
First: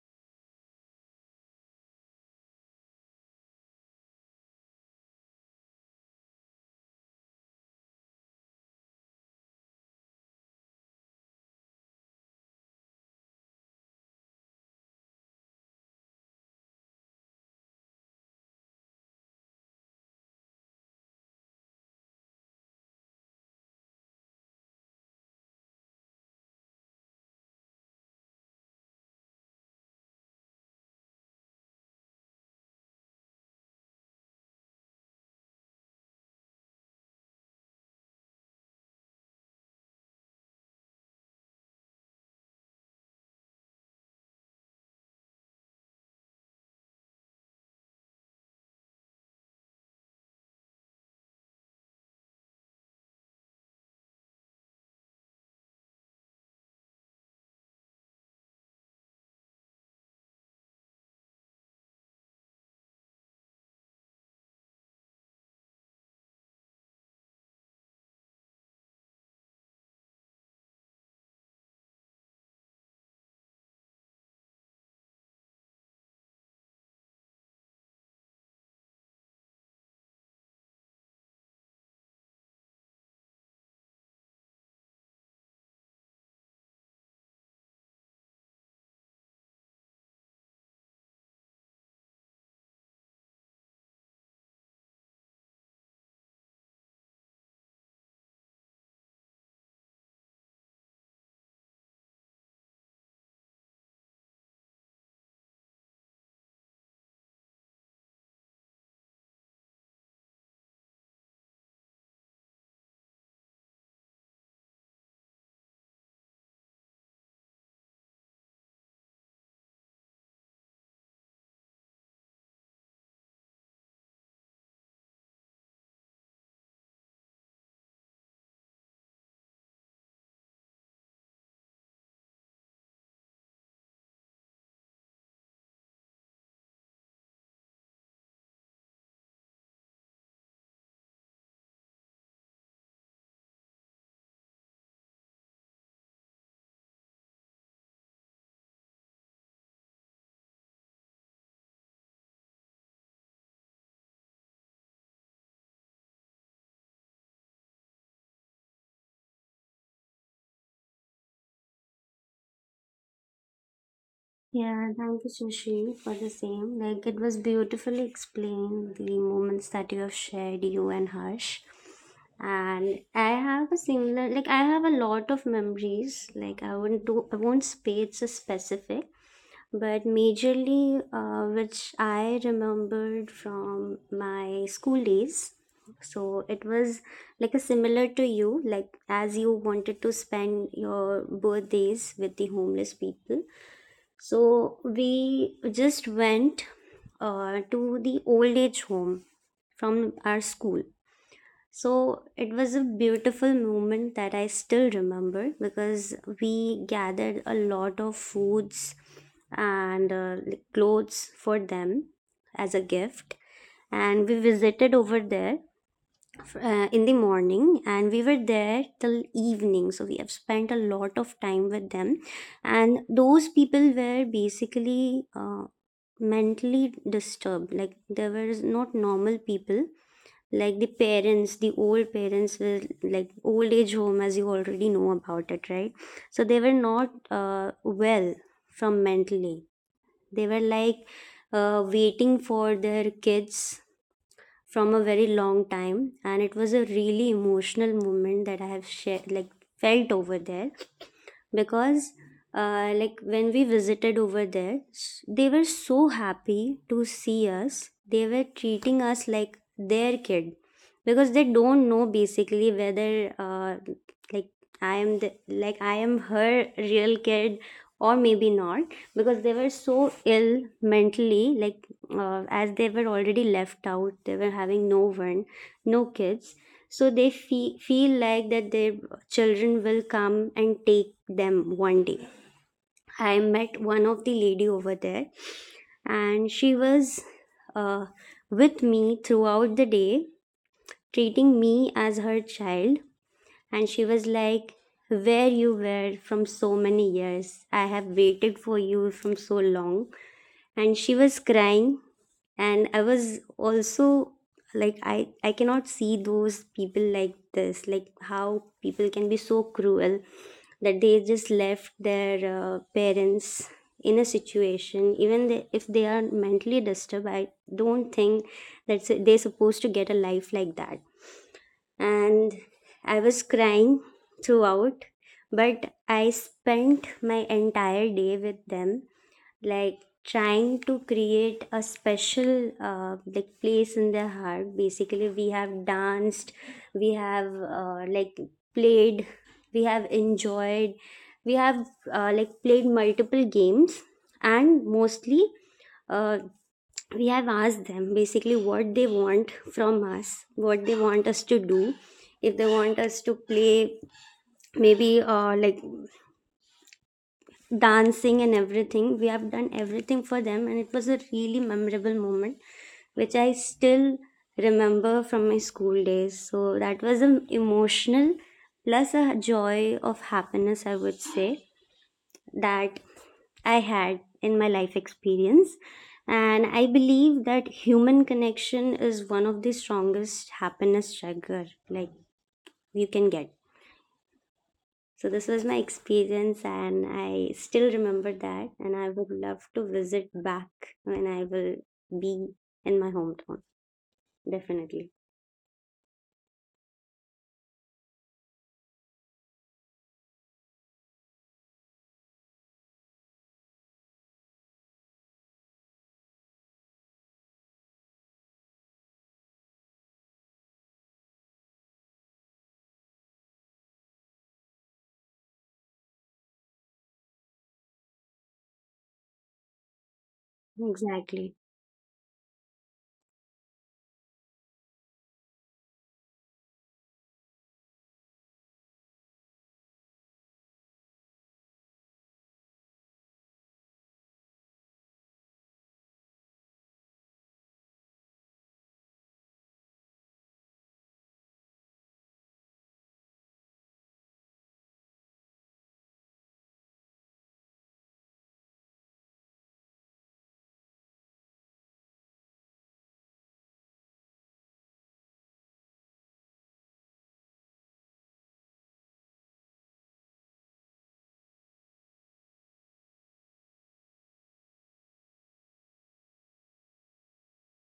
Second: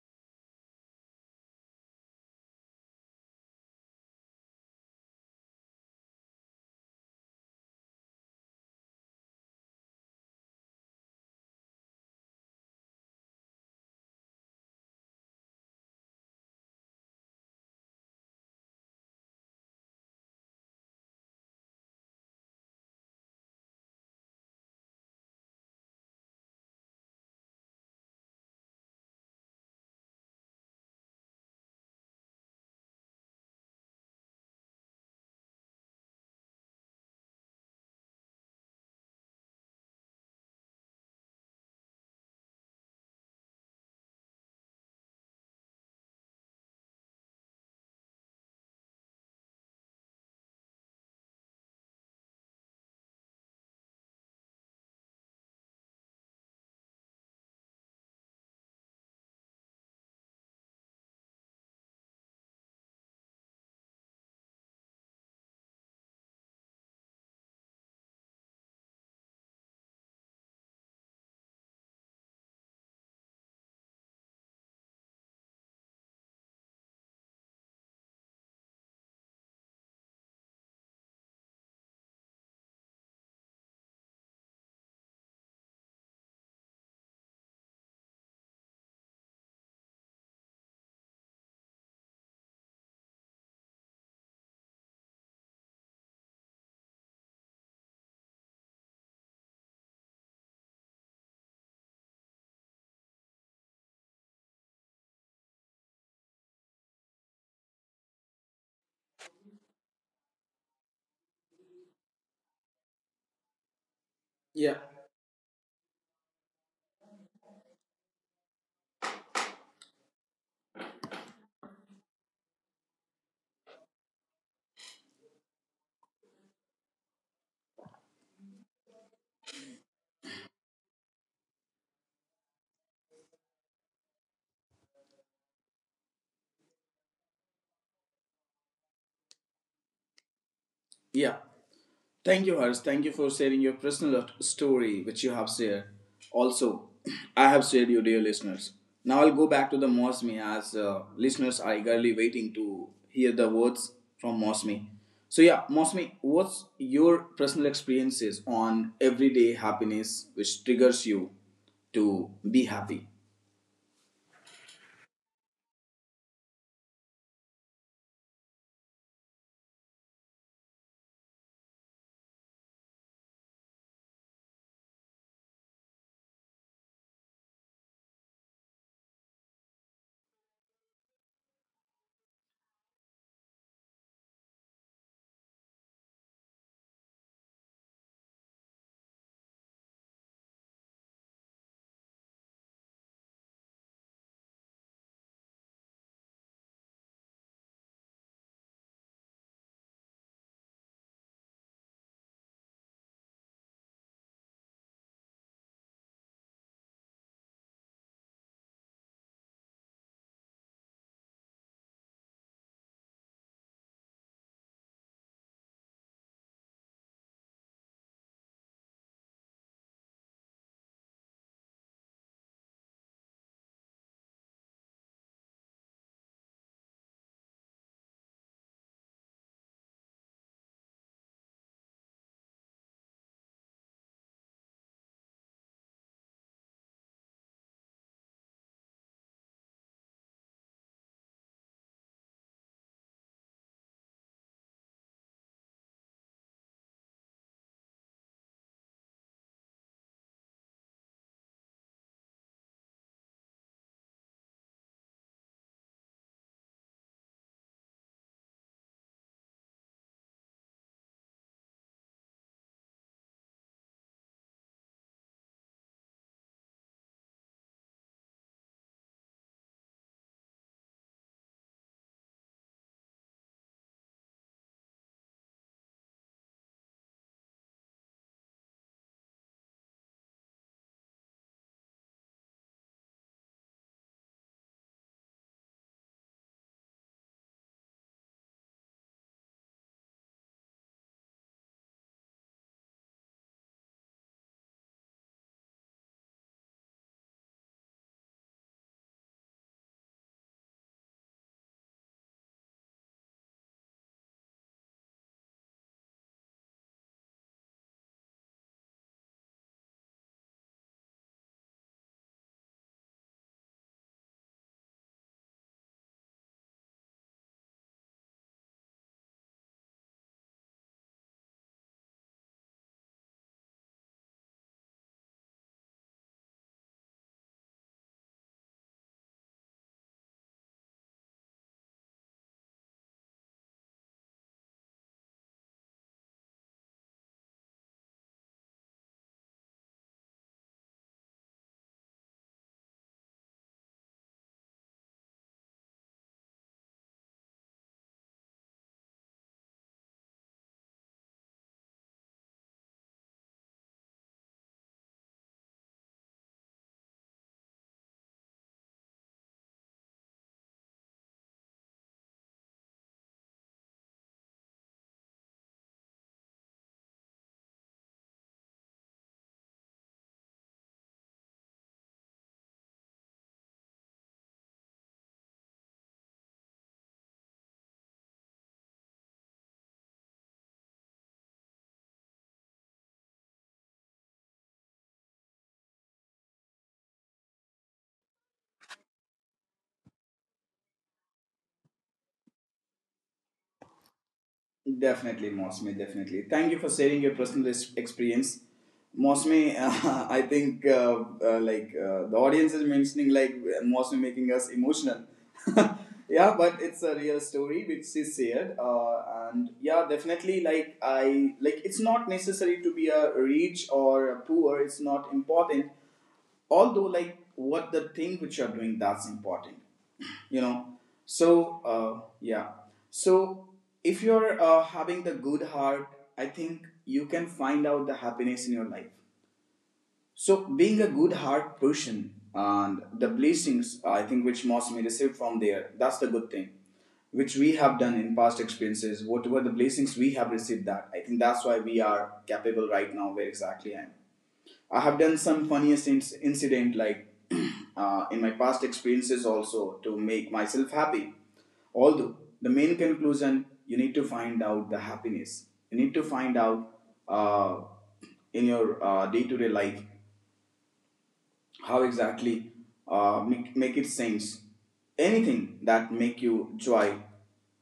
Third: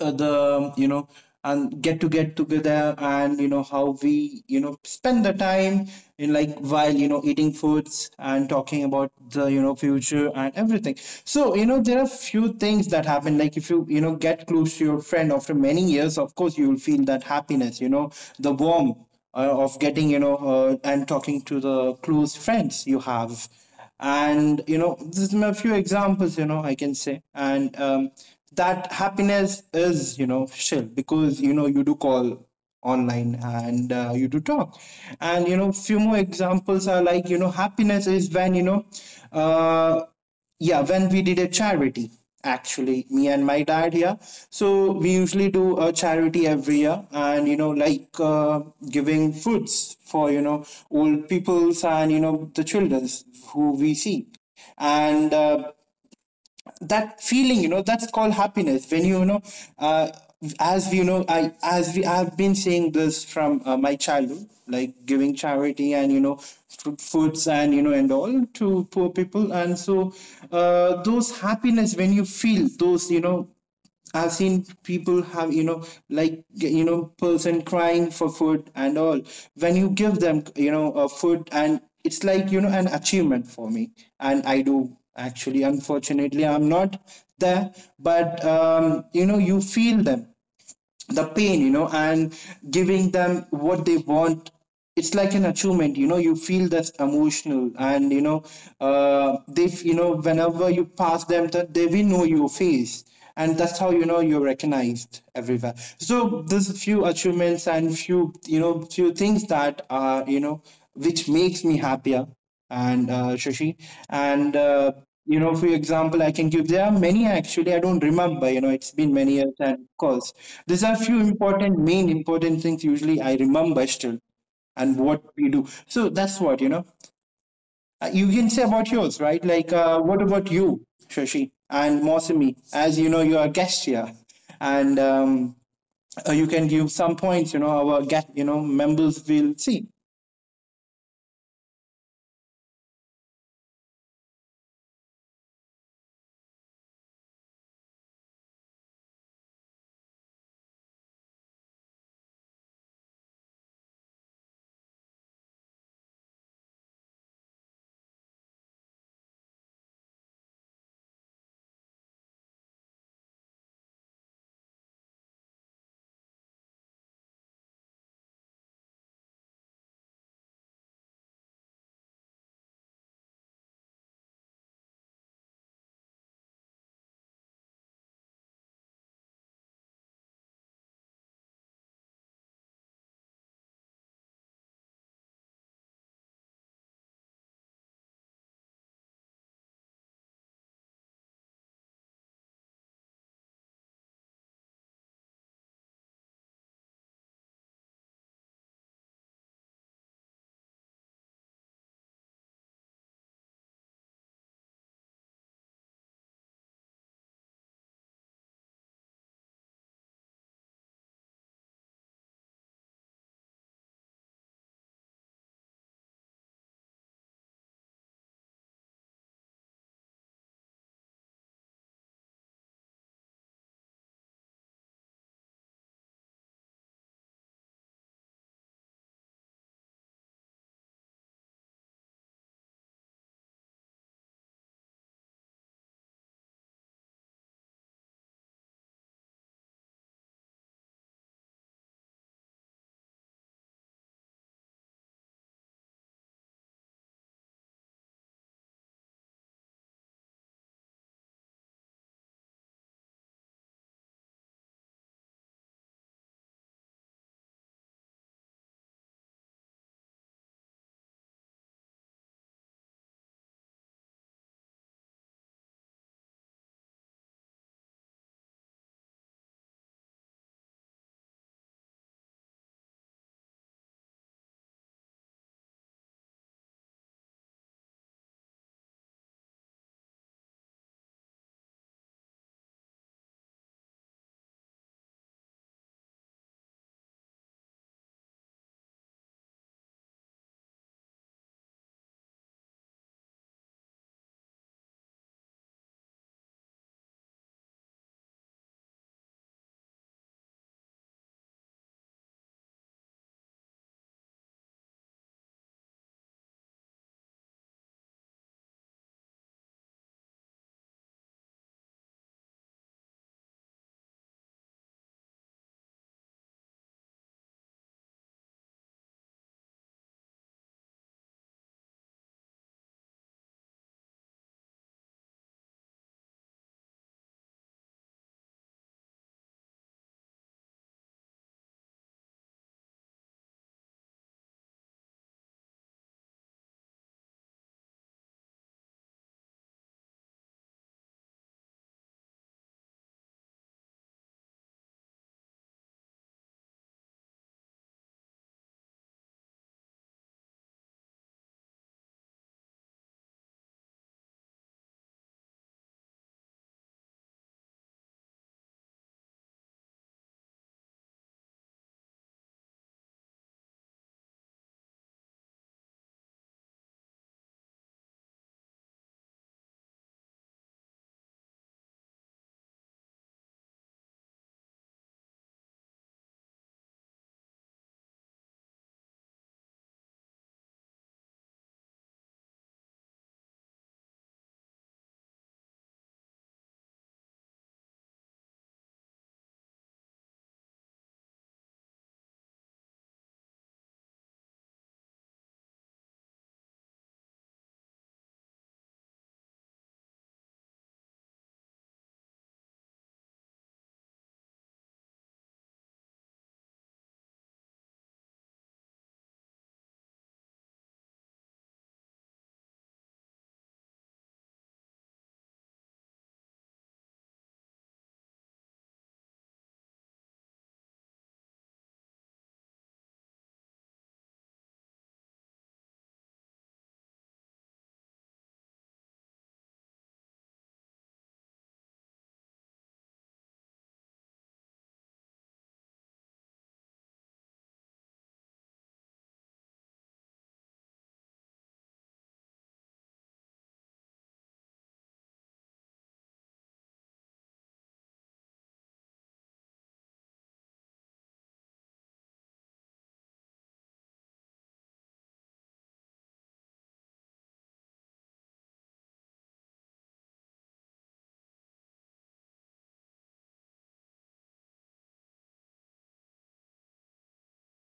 Speaker 3: the you know and get to get together, and, how we, spend the time, in like while, eating foods and talking about the, future and everything. So, there are few things that happen. Like, if you, you know get close to your friend after many years, of course you will feel that happiness, the warmth, of getting, and talking to the close friends you have. And, this is a few examples, I can say. And, that happiness is, shill, because, you do call online, and you do talk. And, few more examples are like, happiness is when, uh, yeah, when we did a charity, actually, me and my dad. Yeah. So we usually do a charity every year, and, like, giving foods for, old peoples, and, the childrens who we see. And, that feeling, that's called happiness, when you know uh, as we, you know I as we, I've been saying this from, my childhood, like giving charity, and, foods, and, and all, to poor people. And so, those happiness when you feel those, you know. I've seen people have, person crying for food and all. When you give them, food, and it's like, an achievement for me. And I do, actually, unfortunately, I'm not there, but, you feel them the pain, and giving them what they want, it's like an achievement, you feel that's emotional. And, you know they f- you know whenever you pass them, that they will know your face. And that's how, you're recognized everywhere. So there's few achievements, and few, few things that are, which makes me happier. And, Shashi. And,
Speaker 1: Yeah,
Speaker 3: for example, I can give, there are many, actually. I don't remember. You know, it's been many years, and of course, these are few important, main important things, usually I remember still, and what we do. So that's what, you know. You can say about yours, right? Like, what about you, Shashi and Mosami? As you know, you are guest here. And, you can give some points. You know, our guest, members will see.
Speaker 1: yeah. Thank you, Harsh. Thank you for sharing your personal story, which you have shared. Also, I have shared you, dear listeners. Now I'll go back to the Mosmi, as listeners are eagerly waiting to hear the words from Mosmi. So yeah, Mosmi, what's your personal experiences on everyday happiness which triggers you to be happy?
Speaker 2: Yeah, thank you, Sushi, for the same. Like, it was beautifully explained, the moments that you have shared, you and Harsh. And I have a similar, like, I have a lot of memories. Like, I wouldn't do, I won't space a specific, but majorly, which I remembered from my school days. So it was like a similar to you, like as you wanted to spend your birthdays with the homeless people, so we just went to the old age home from our school. So it was a beautiful moment that I still remember, because we gathered a lot of foods and like clothes for them as a gift, and we visited over there in the morning, and we were there till evening, so we have spent a lot of time with them. And those people were basically mentally disturbed, like they were not normal people, like the old parents were, like old age home, as you already know about it, right? So they were not uh, well from mentally. They were like waiting for their kids from a very long time. And it was a really emotional moment that I have shared, like felt over there, because like when we visited over there, they were so happy to see us. They were treating us like their kid, because they don't know basically whether like like I am her real kid or maybe not, because they were so ill mentally, like as they were already left out, they were having no one, no kids. So they feel like that their children will come and take them one day. I met one of the lady over there, and she was uh, with me throughout the day, treating me as her child. And she was like, where you were from so many years, I have waited for you from so long. And she was crying, and I was also like, I cannot see those people like this. Like how people can be so cruel that they just left their parents in a situation. Even they, if they are mentally disturbed, I don't think that they're supposed to get a life like that. And I was crying throughout, but I spent my entire day with them, like trying to create a special like place in their heart. Basically we have danced, we have like played, we have enjoyed, we have like played multiple games. And mostly uh, we have asked them basically what they want from us, what they want us to do, if they want us to play, maybe like dancing and everything. We have done everything for them, and it was a really memorable moment, which I still remember from my school days. So that was an emotional plus a joy of happiness, I would say, that I had in my life experience. And I believe that human connection is one of the strongest happiness trigger like you can get. So this was my experience, and I still remember that, and I would love to visit back when I will be in my hometown. Definitely.
Speaker 1: Definitely, Mosme, definitely. Thank you for sharing your personal experience. Mosme, I think like the audience is mentioning like Mosme making us emotional. Yeah, but it's a real story which she shared. And yeah, definitely, like, I like, it's not necessary to be a rich or a poor. It's not important, although, like, what the thing which you're doing, that's important, you know.
Speaker 2: Exactly.
Speaker 1: So yeah. So if you're having the good heart, I think you can find out the happiness in your life. So being a good heart person and the blessings, I think, which most may receive from there, that's the good thing which we have done in past experiences. Whatever the blessings we have received, that, I think, that's why we are capable right now where exactly I am. I have done some funniest incident, like, in my past experiences also to make myself happy. Although the main conclusion, you need to find out the happiness. You need to find out uh, in your day to day life how exactly make it sense. Anything that make you joy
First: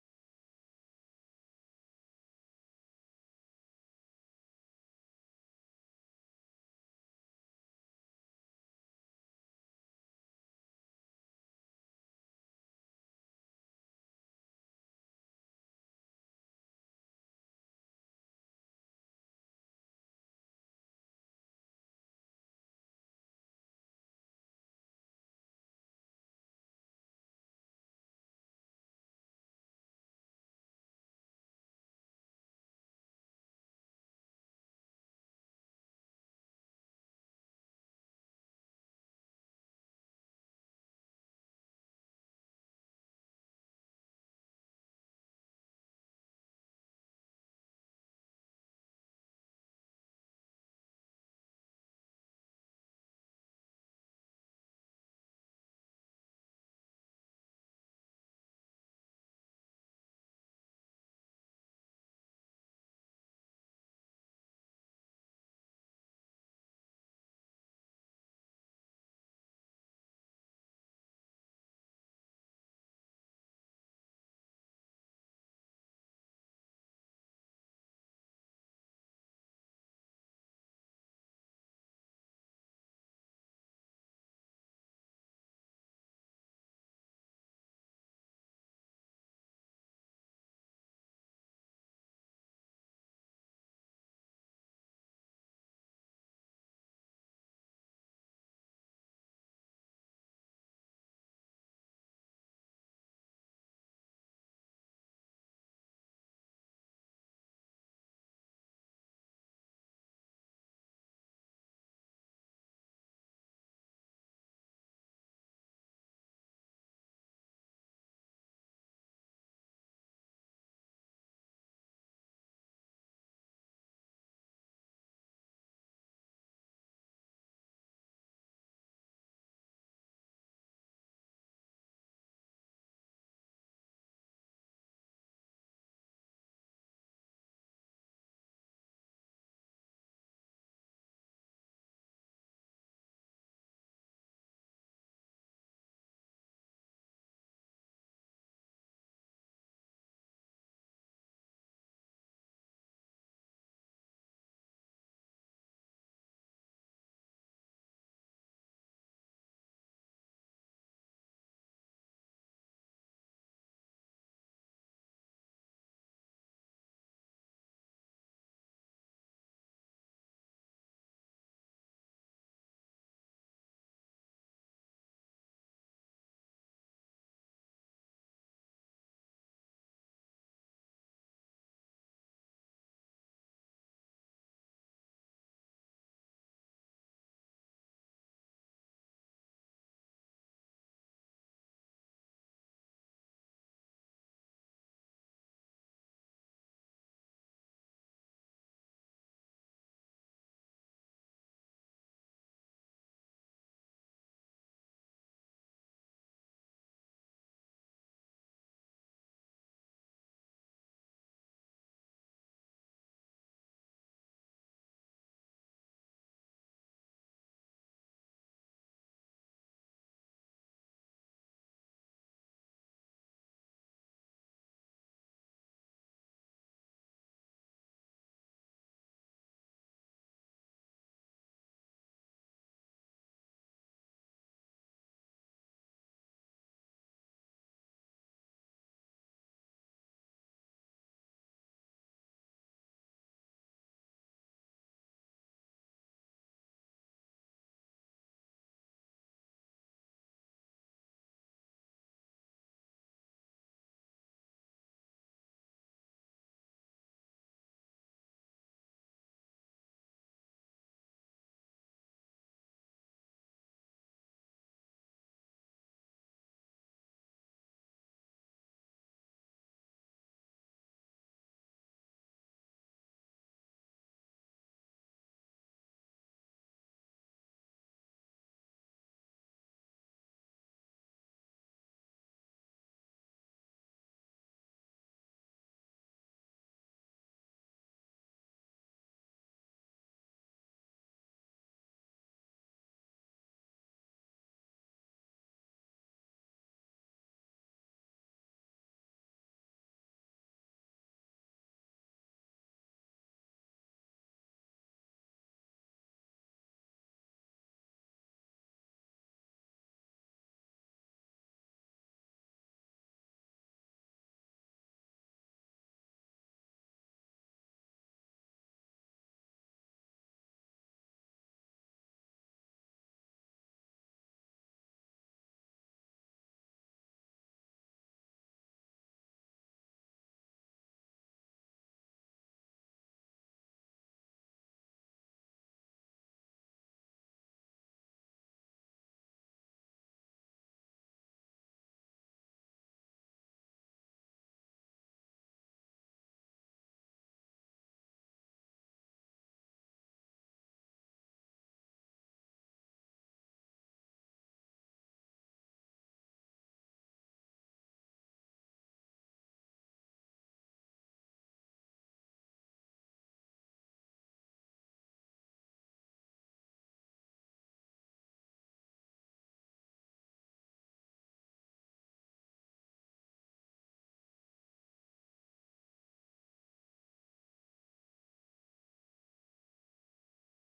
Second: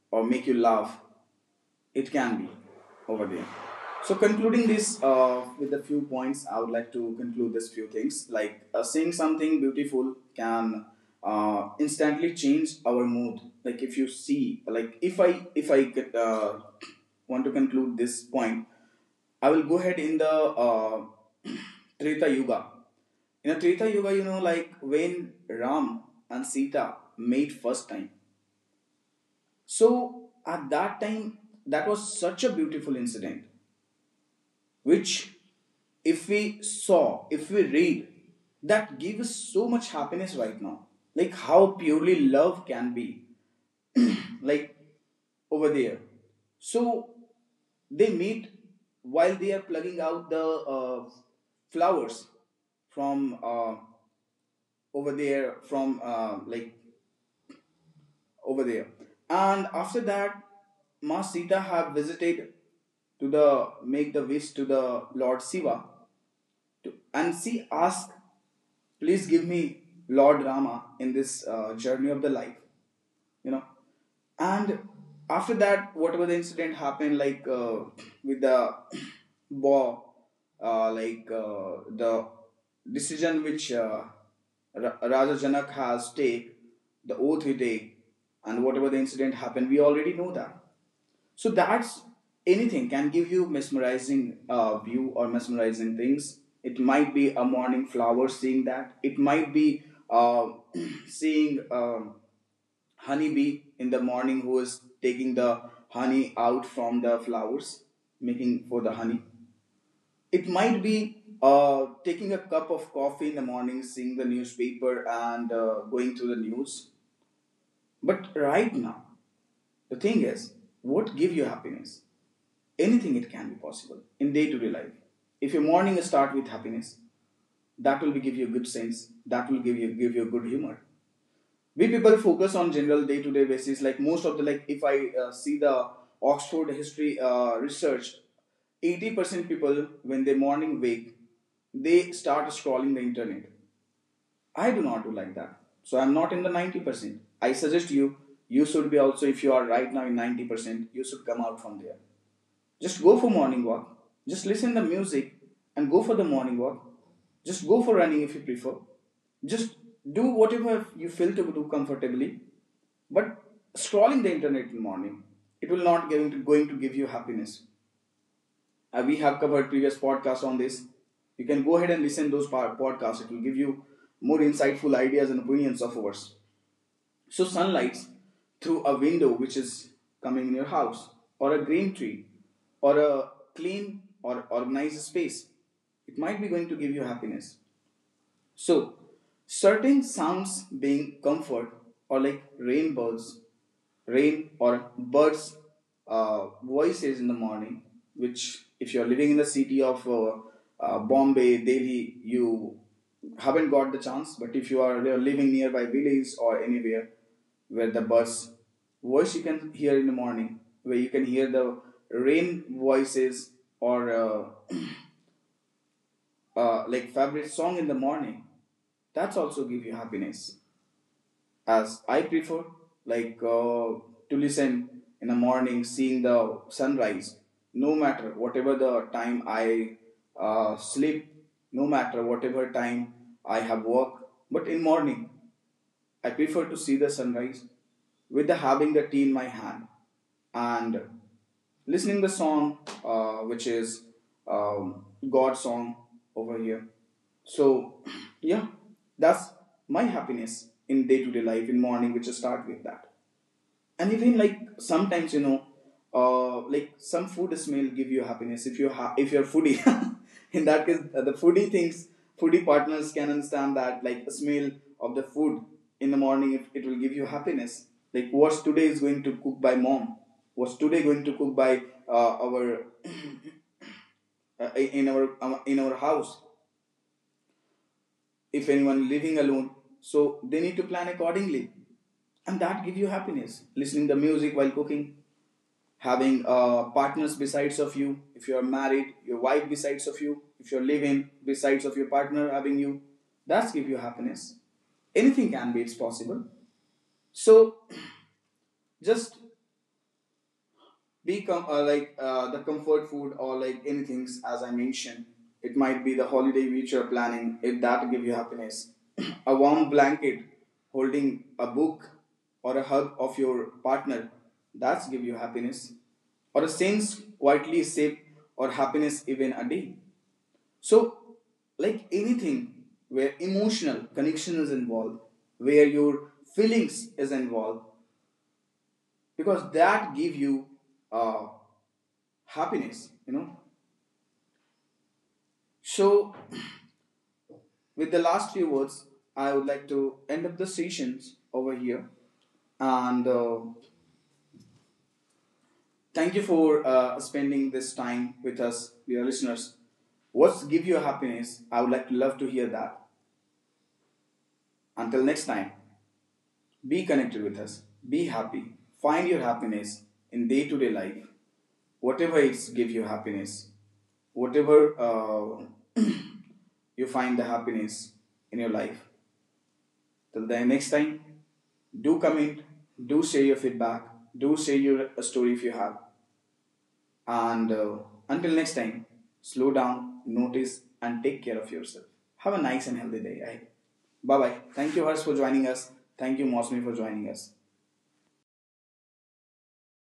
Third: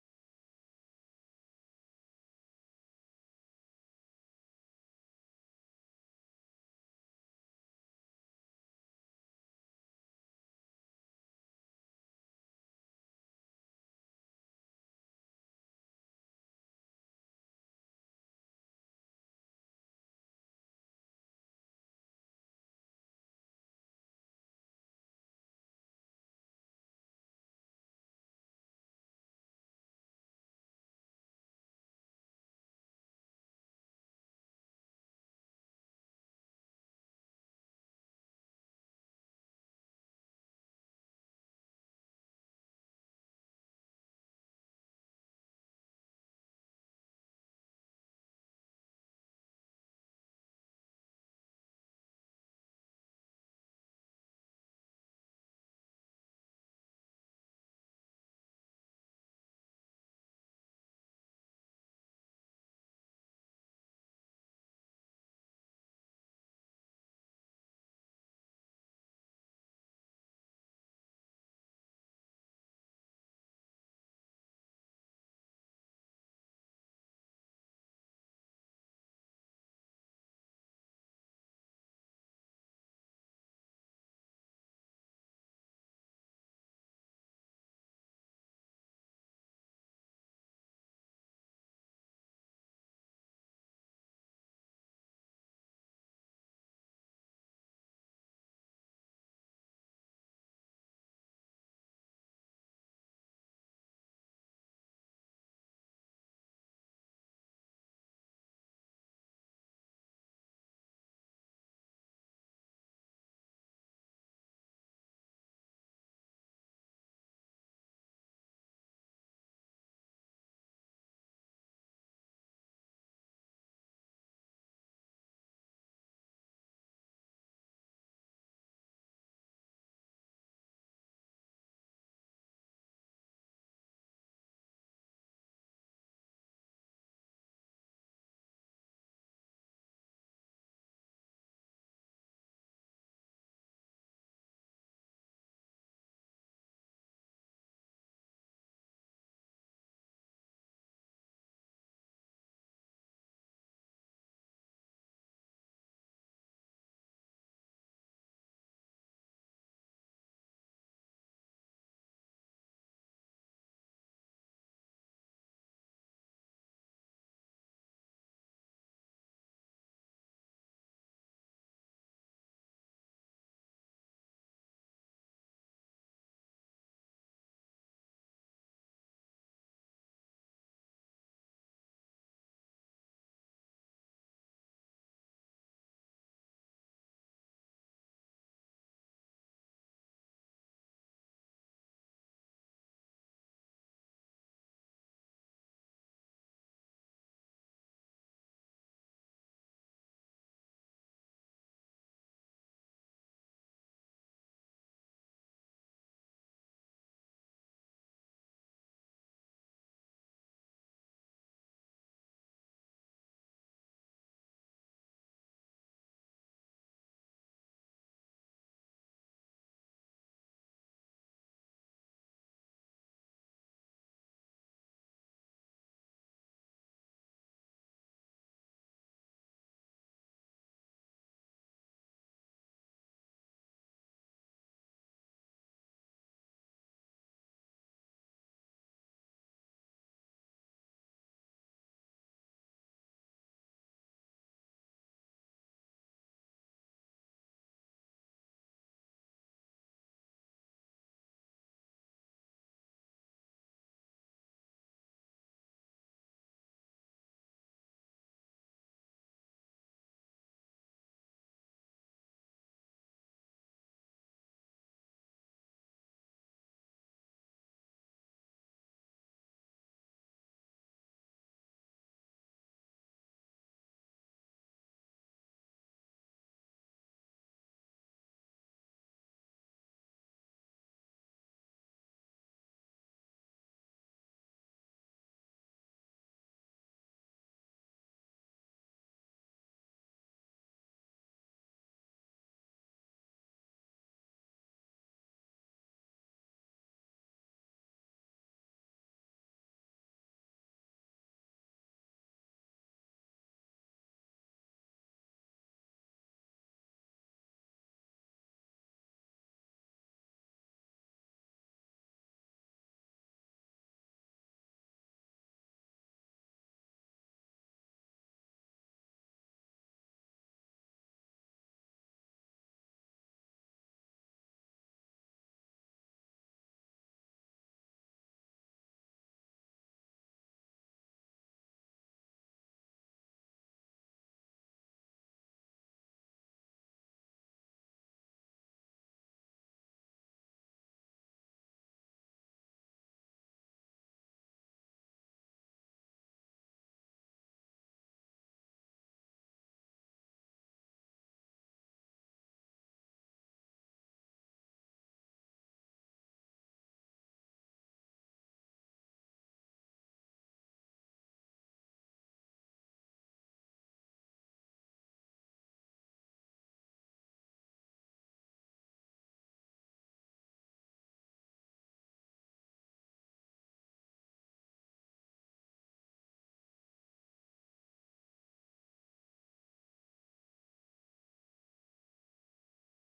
Speaker 1: or make you laugh, it can be over there. So, concluding this with a few points, I would like to conclude this few things, like, seeing something beautiful can instantly change our mood. Like if you see, like if I, if I get, want to conclude this point, I will go ahead in the Treta Yuga. In a Treta Yuga, you know, like when Ram and Sita made first time, so at that time, that was such a beautiful incident, which, if we saw, if we read, that gave us so much happiness right now. Like how purely love can be, like over there. So they meet while they are plugging out the flowers from over there, from like over there. And after that, Ma Sita have visited to the, make the wish to the Lord Shiva, to, and see, ask, please give me Lord Rama in this journey of the life, you know. And after that, whatever the incident happened, like with the war, like the decision which Raja Janak has take, the oath he take, and whatever the incident happened, we already know that. So that's, anything can give you mesmerizing view or mesmerizing things. It might be a morning flower, seeing that. It might be uh, seeing honeybee in the morning who is taking the honey out from the flowers, making for the honey. It might be taking a cup of coffee in the morning, seeing the newspaper and going through the news. But right now, the thing is, what give you happiness? Anything, it can be possible in day-to-day life. If your morning start with happiness, that will give you a good sense, that will give you a good humor. We people focus on general day-to-day basis, like most of the, like, if I see the Oxford history research, 80% people when they morning wake, they start scrolling the internet. I do not do like that, so I'm not in the 90%. I suggest you, you should be also, if you are right now in 90%, you should come out from there. Just go for morning walk. Just listen the music and go for the morning walk. Just go for running if you prefer. Just do whatever you feel to do comfortably. But scrolling the internet in the morning, it will not going to give you happiness. We have covered previous podcasts on this. You can go ahead and listen to those podcasts. It will give you more insightful ideas and opinions of ours. So sunlight through a window which is coming in your house, or a green tree, or a clean or organized space, it might be going to give you happiness. So, certain sounds being comfort, or like rainbows, rain, or birds' voices in the morning, which, if you're living in the city of Bombay, Delhi, you haven't got the chance. But if you are, you are living nearby village or anywhere where the birds' voice you can hear in the morning, where you can hear the rain voices or like favorite song in the morning, that's also give you happiness. As I prefer, like to listen in the morning, seeing the sunrise, no matter whatever the time I sleep, no matter whatever time I have work, but in morning I prefer to see the sunrise with the having the tea in my hand and listening the song which is God song over here. So yeah, that's my happiness in day to day life in morning, which I start with that. And even like sometimes, you know, like, some food smell give you happiness. If you if you're foodie, in that case, the foodie things, foodie partners can understand that, like the smell of the food in the morning, if it will give you happiness, like what's today is going to cook by mom, what's today going to cook by our, in our house. If anyone living alone, so they need to plan accordingly. And that give you happiness, listening the music while cooking, having partners besides of you, if you are married, your wife besides of you, if you're living besides of your partner, having you, that's give you happiness. Anything can be, it's possible. So just become like the comfort food, or like anything as I mentioned, it might be the holiday which you're planning, if that give you happiness. A warm blanket, holding a book, or a hug of your partner, that's give you happiness, or a sense quietly safe, or happiness even a day. So, like, anything where emotional connection is involved, where your feelings is involved, because that give you uh, happiness, you know. So, with the last few words, I would like to end up the sessions over here. And thank you for spending this time with us, dear listeners. What's give you happiness? I would like to love to hear that. Until next time, be connected with us. Be happy. Find your happiness in day-to-day life. Whatever it's give you happiness, whatever you find the happiness in your life. Till then, next time, do comment, do share your feedback, do share your story if you have. And until next time, slow down, notice, and take care of yourself. Have a nice and healthy day. Bye bye. Thank you, Harsh, for joining us. Thank you, Mosmi, for joining us.